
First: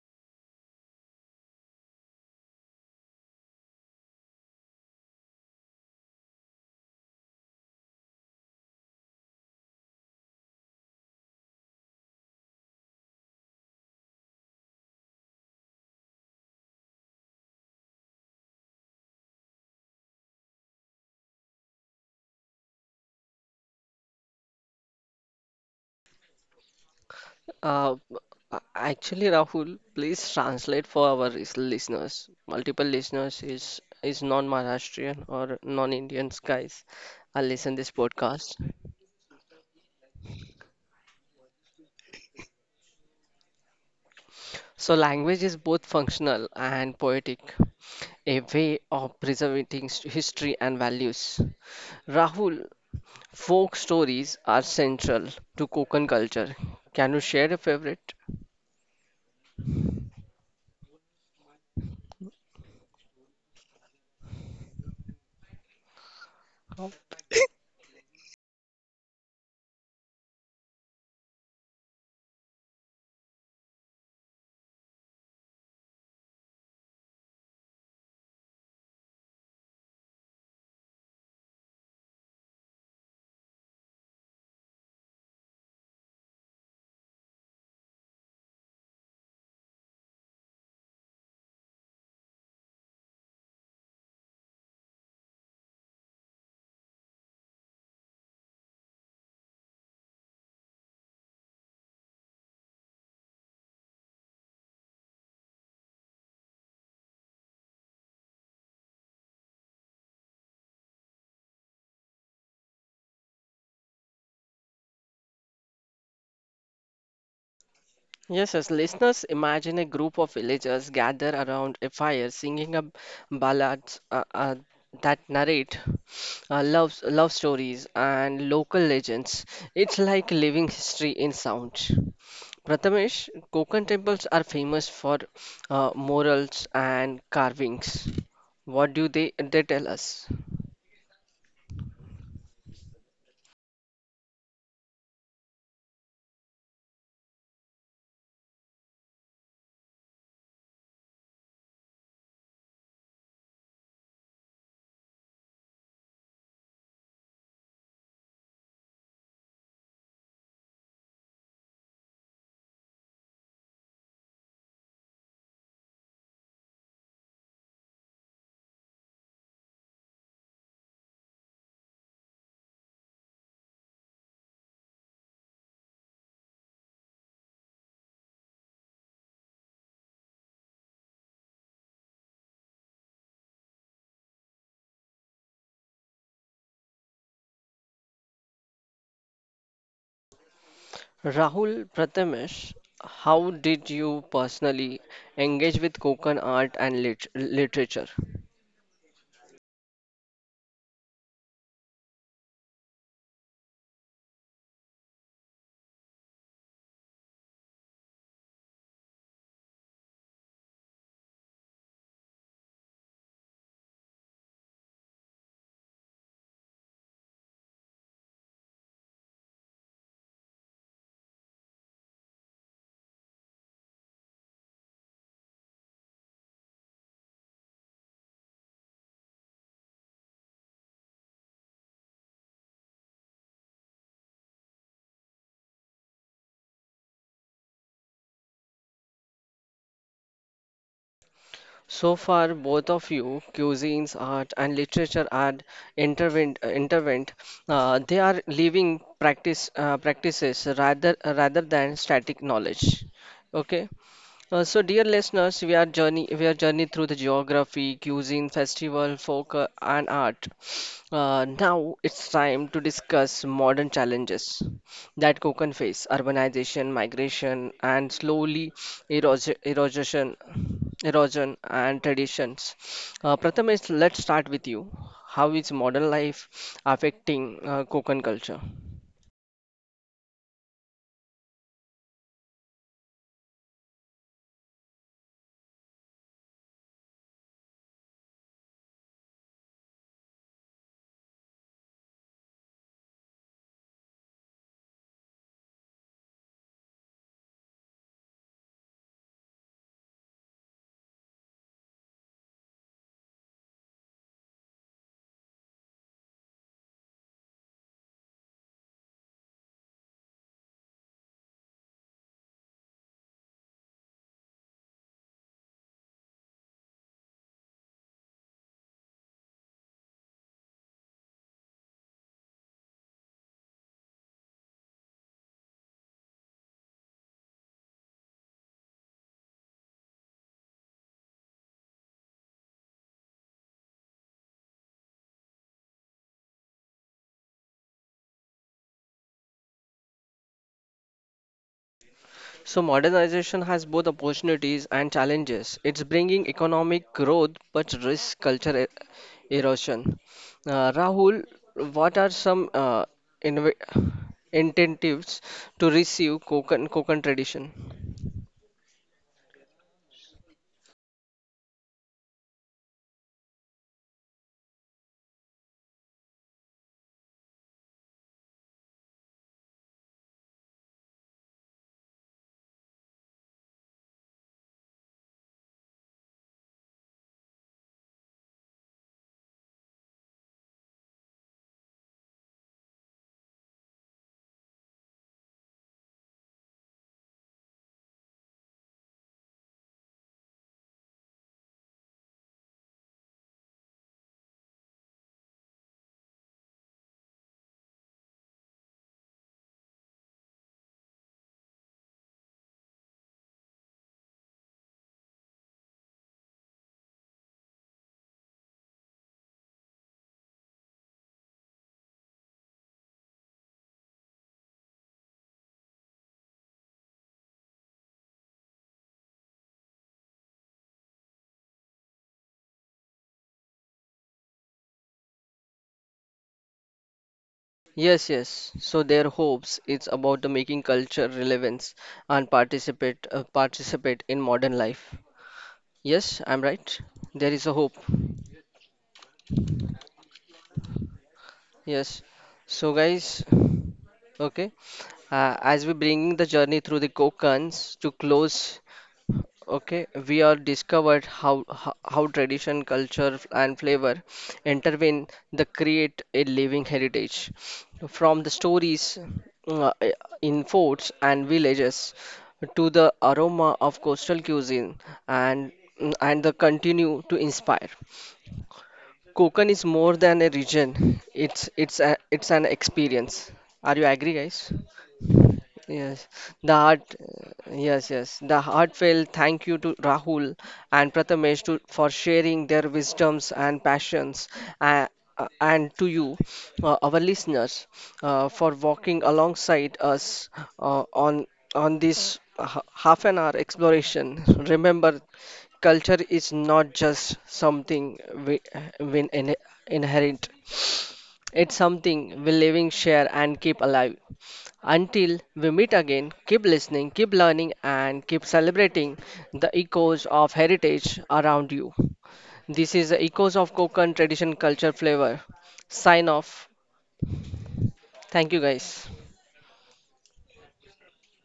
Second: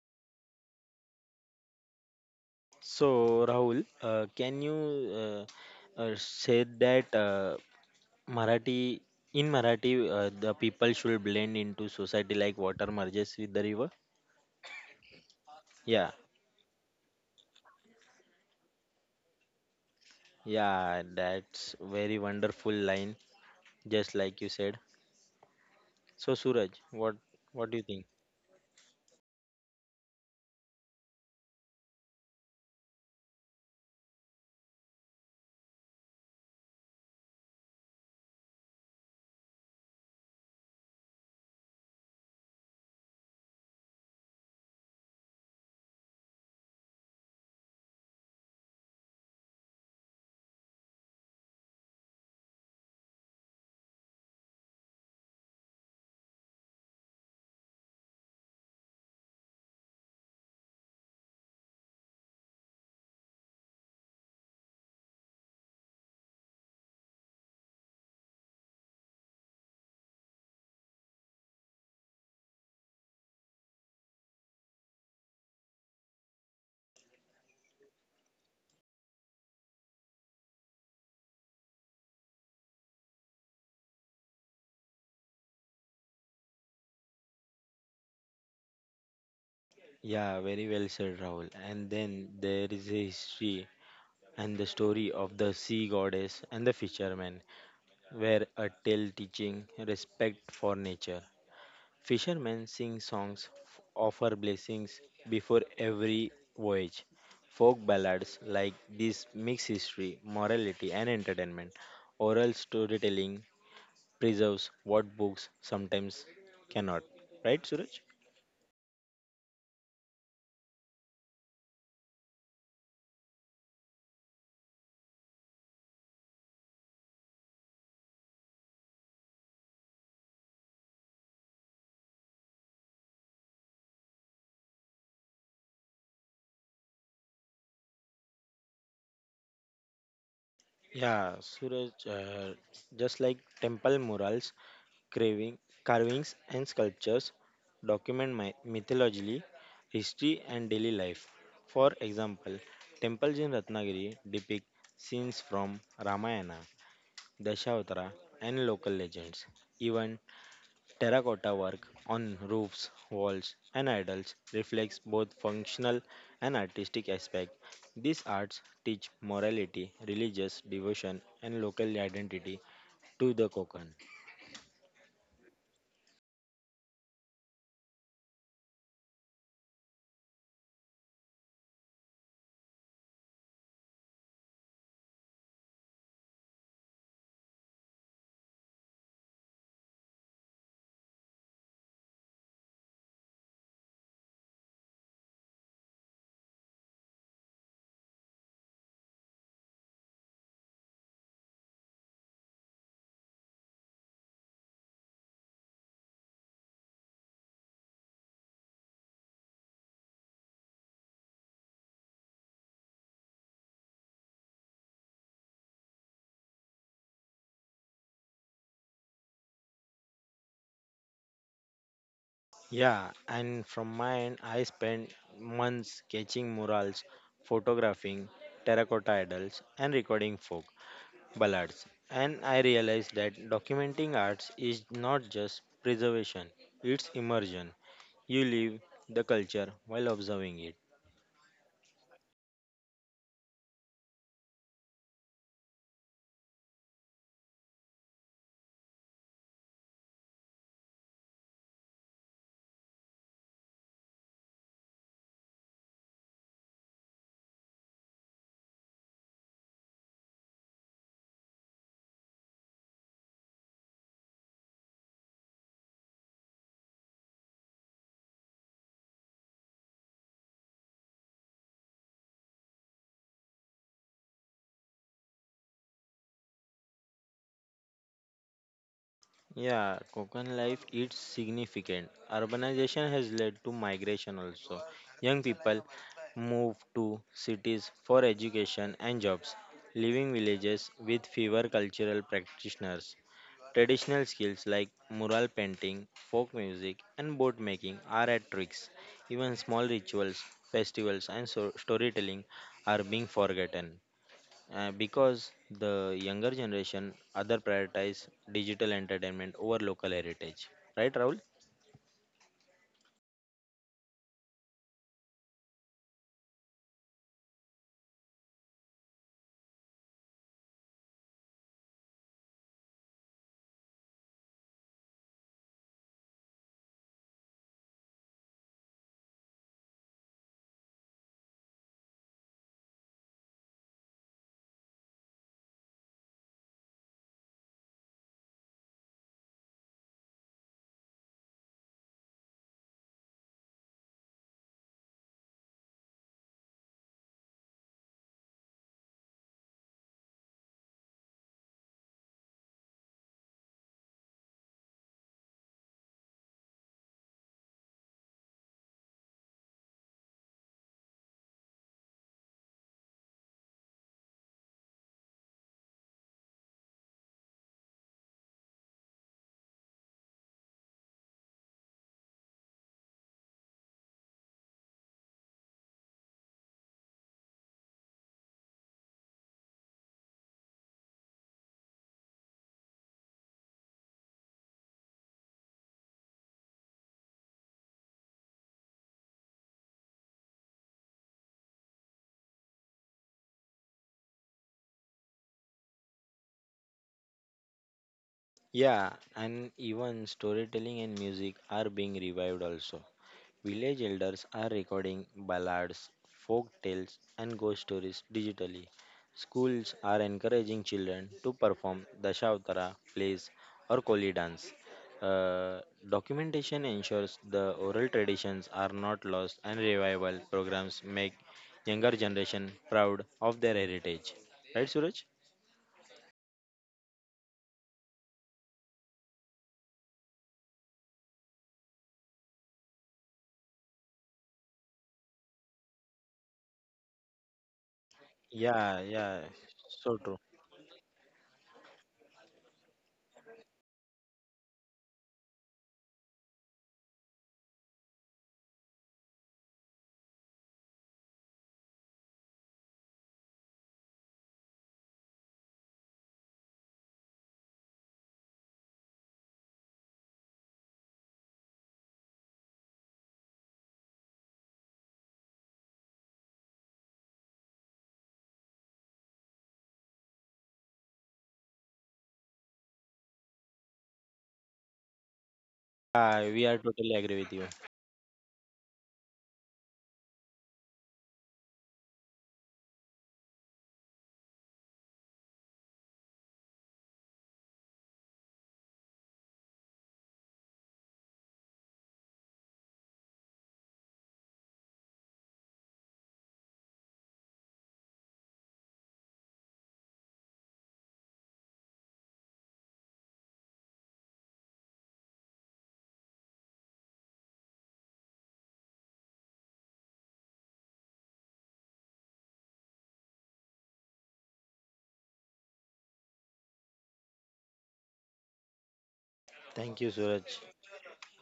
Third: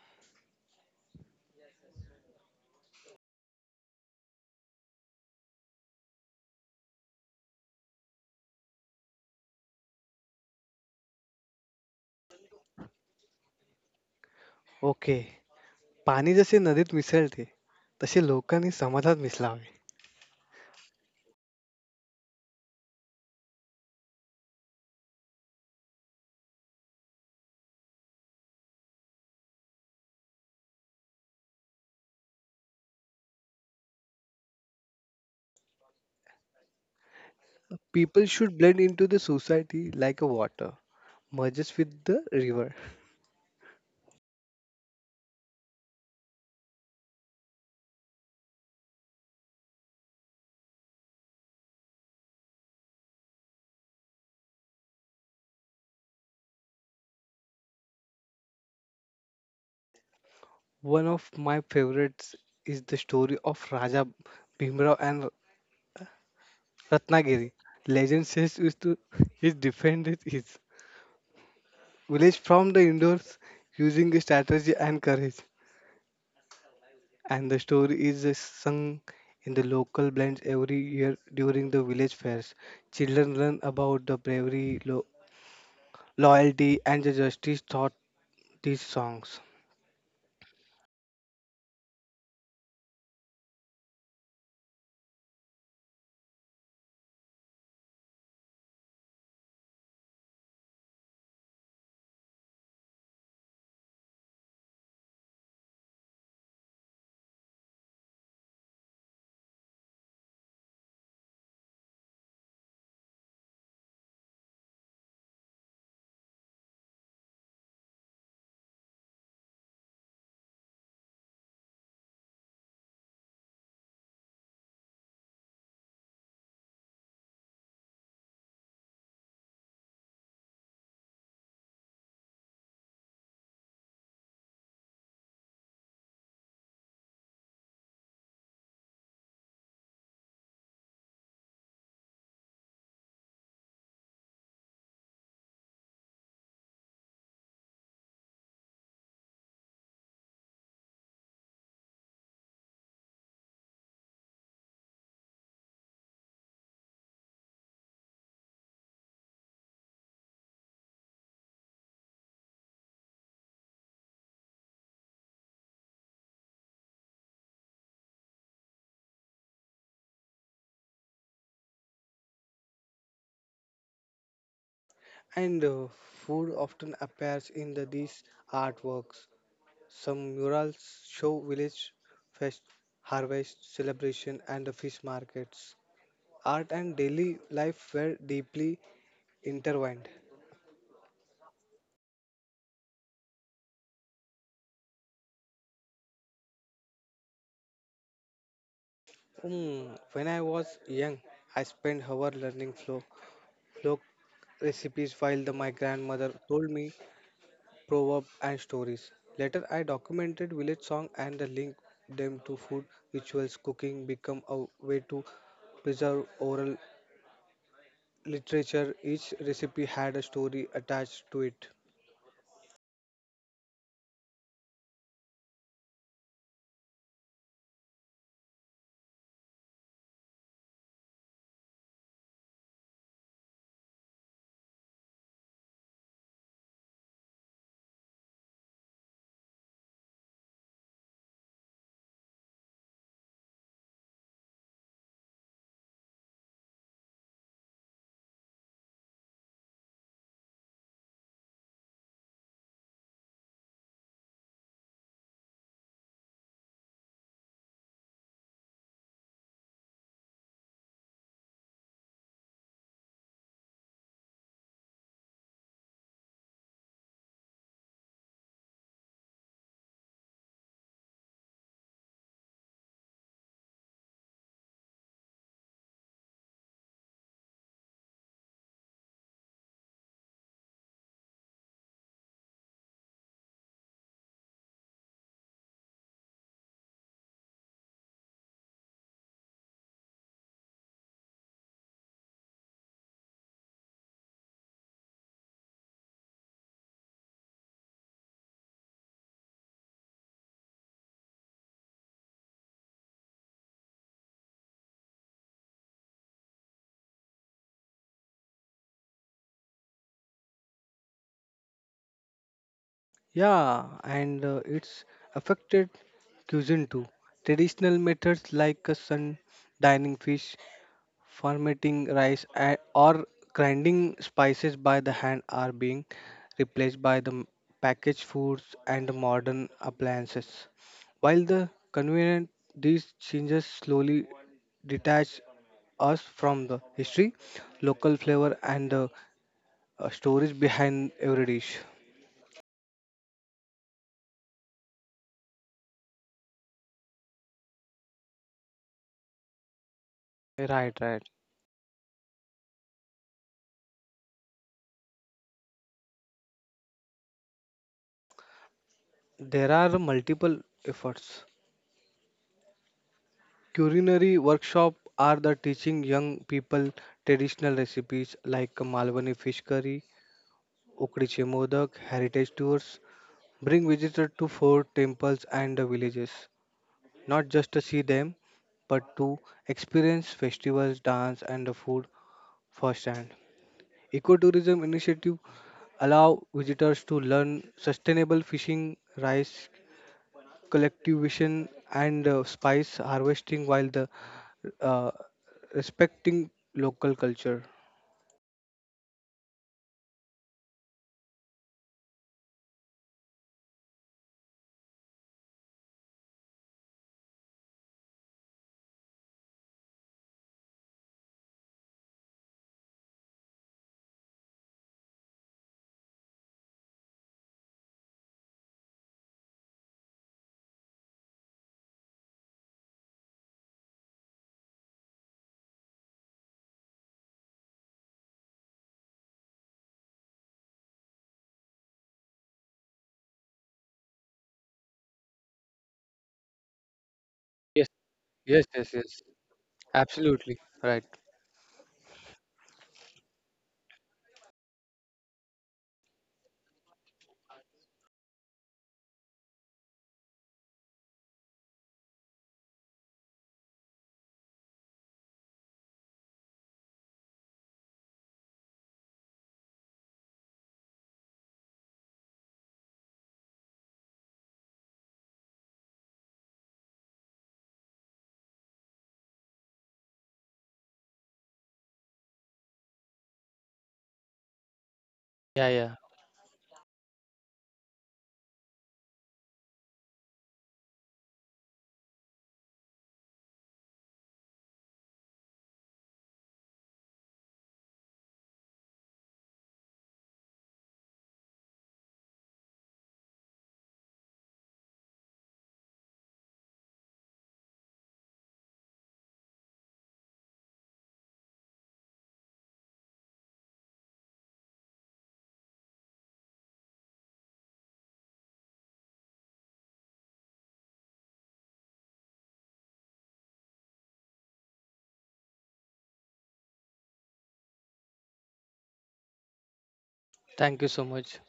C: So, Rahul, can you say that Marathi in Marathi the people should blend into society like water merges with the river?
B: Okay.
C: Yeah,
B: पाणी जसे नदीत मिसळते तसे लोकांनी समाजात मिसळावे.
C: yeah, that's very wonderful line, just like you said. So, Suraj, what do you
A: Uh,
C: think?
A: actually, Rahul, please translate for our listeners. Multiple listeners is non-Maharashtrian or non-Indian guys. I listen this
B: people
A: podcast.
B: Should blend into the society like a water merges with the river.
A: So language is both functional and poetic, a way of preserving history and values. Rahul, folk stories are central to Konkan culture. Can you share a favorite?
B: One of my favorites is the story of Raja Bhimrao and
A: Oh.
B: Ratnagiri. Legend says is to he defended his village from the indoors using strategy and courage. And the story is sung in the local blends every year during the village fairs. Children learn about the bravery, loyalty, and the justice taught these songs.
C: Yeah, very well said, Rahul. And then there is a history and the story of the sea goddess and the fisherman, where a tale teaching respect for nature. Fishermen sing songs offer blessings before every voyage. Folk ballads like this mix history, morality, and entertainment. Oral storytelling preserves what books sometimes cannot. Right, Suraj?
A: Yes, as listeners, imagine a group of villagers gather around a fire singing a ballads that narrate love stories and local legends. It's like living history in sound. Prathamesh, Konkan temples are famous for murals and carvings. What do they tell us?
C: Yeah, Suraj, just like temple murals, Craving, carvings and sculptures document my mythology, history, and daily life. For example, temples in Ratnagiri depict scenes from Ramayana, Dashavatara, and local legends. Even terracotta work on roofs, walls, and idols reflects both functional and artistic aspect. These arts teach morality, religious devotion, and local identity to the Konkan.
B: And food often appears in these artworks. Some murals show village fest, harvest celebration, and the fish markets. Art and daily life were deeply intertwined.
A: Rahul Prathamesh, how did you personally engage with Konkan art and literature?
B: Hmm, when I was young, I spent hours learning folk recipes while my grandmother told me proverbs and stories. Later, I documented village song and the link them to food rituals. Cooking become a way to preserve oral literature. Each recipe had a story attached to it.
C: Yeah, and from mine, I spent months sketching murals, photographing terracotta idols, and recording folk ballads. And I realized that documenting arts is not just preservation, it's immersion. You live the culture while observing it.
A: So far, both of you, cuisines, art, and literature are intervened. They are living practices rather than static knowledge. Okay. So, dear listeners, we are journey through the geography, cuisine, festival, folk, and art. Now it's time to discuss modern challenges that Konkan face: urbanization, migration, and slowly erosion, erosion, erosion and traditions. Pratham is let's start with you. How is modern life affecting Konkan culture?
C: Yeah, Kokan life is significant. Urbanization has led to migration also. Young people move to cities for education and jobs, leaving villages with fewer cultural practitioners. Traditional skills like mural painting, folk music, and boat making are at risks. Even small rituals, festivals, and storytelling are being forgotten because the younger generation other prioritize digital entertainment over local heritage, right, Rahul?
B: Yeah, and it's affected cuisine too. Traditional methods like sun dining fish, fermenting rice, and, or grinding spices by the hand are being replaced by the packaged foods and modern appliances. While the convenient, these changes slowly detach us from the history, local flavor, and the stories behind every dish.
A: So modernization has both opportunities and challenges. It's bringing economic growth but risks culture erosion.
B: Right, right.
A: Rahul, what are some inv- incentives to receive Konkan tradition?
B: There are multiple efforts. Culinary workshop are the teaching young people traditional recipes like Malwani fish curry, Ukdi Chemodak, heritage tours. Bring visitors to fort, temples and the villages, not just to see them, but to experience festivals, dance and the food firsthand. Ecotourism initiative allow visitors to learn sustainable fishing, rice collectivization and spice harvesting while the uh, respecting local culture.
C: Yeah, and even storytelling and music are being revived also. Village elders are recording ballads, folk tales, and ghost stories digitally. Schools are encouraging children to perform Dashavatara plays or Koli dance. Uh, Documentation ensures the oral traditions are not lost, and revival programs make younger generation proud of their heritage. Right, Suraj?
A: Yes, yes. So their hopes it's about the making culture relevance and participate participate in modern life. Yes, I'm right. There is a
B: Yes,
A: hope.
B: yes, yes,
C: Yeah,
B: yes.
C: yeah, so true.
B: Absolutely right.
A: Yes. So, guys, okay, as we bringing the journey through the Kokans to close, okay, we are discovered how tradition, culture, and flavor intervene the create a living heritage. From the stories uh, in forts and villages to the aroma of coastal cuisine and and the continue to inspire. Kokan is more than a region. It's it's an experience. Are you agree, guys?
B: Yeah, yeah.
A: Yes,
C: We
A: the
C: are
A: heart,
C: totally agree with you.
A: yes, yes, the heartfelt thank you to Rahul and Prathamesh for sharing their wisdoms and passions, uh, and to you, our listeners, for walking alongside us uh, on on this half an hour exploration. Remember, culture is not just something we, we inherit. It's something we living, share, and keep alive. Until we meet again, keep listening, keep learning, and keep celebrating the echoes of heritage around you. This is the Echoes of Konkan Tradition Culture Flavor. Sign off. Thank you, guys.
C: Thank you, Suraj.
B: Thank you so much.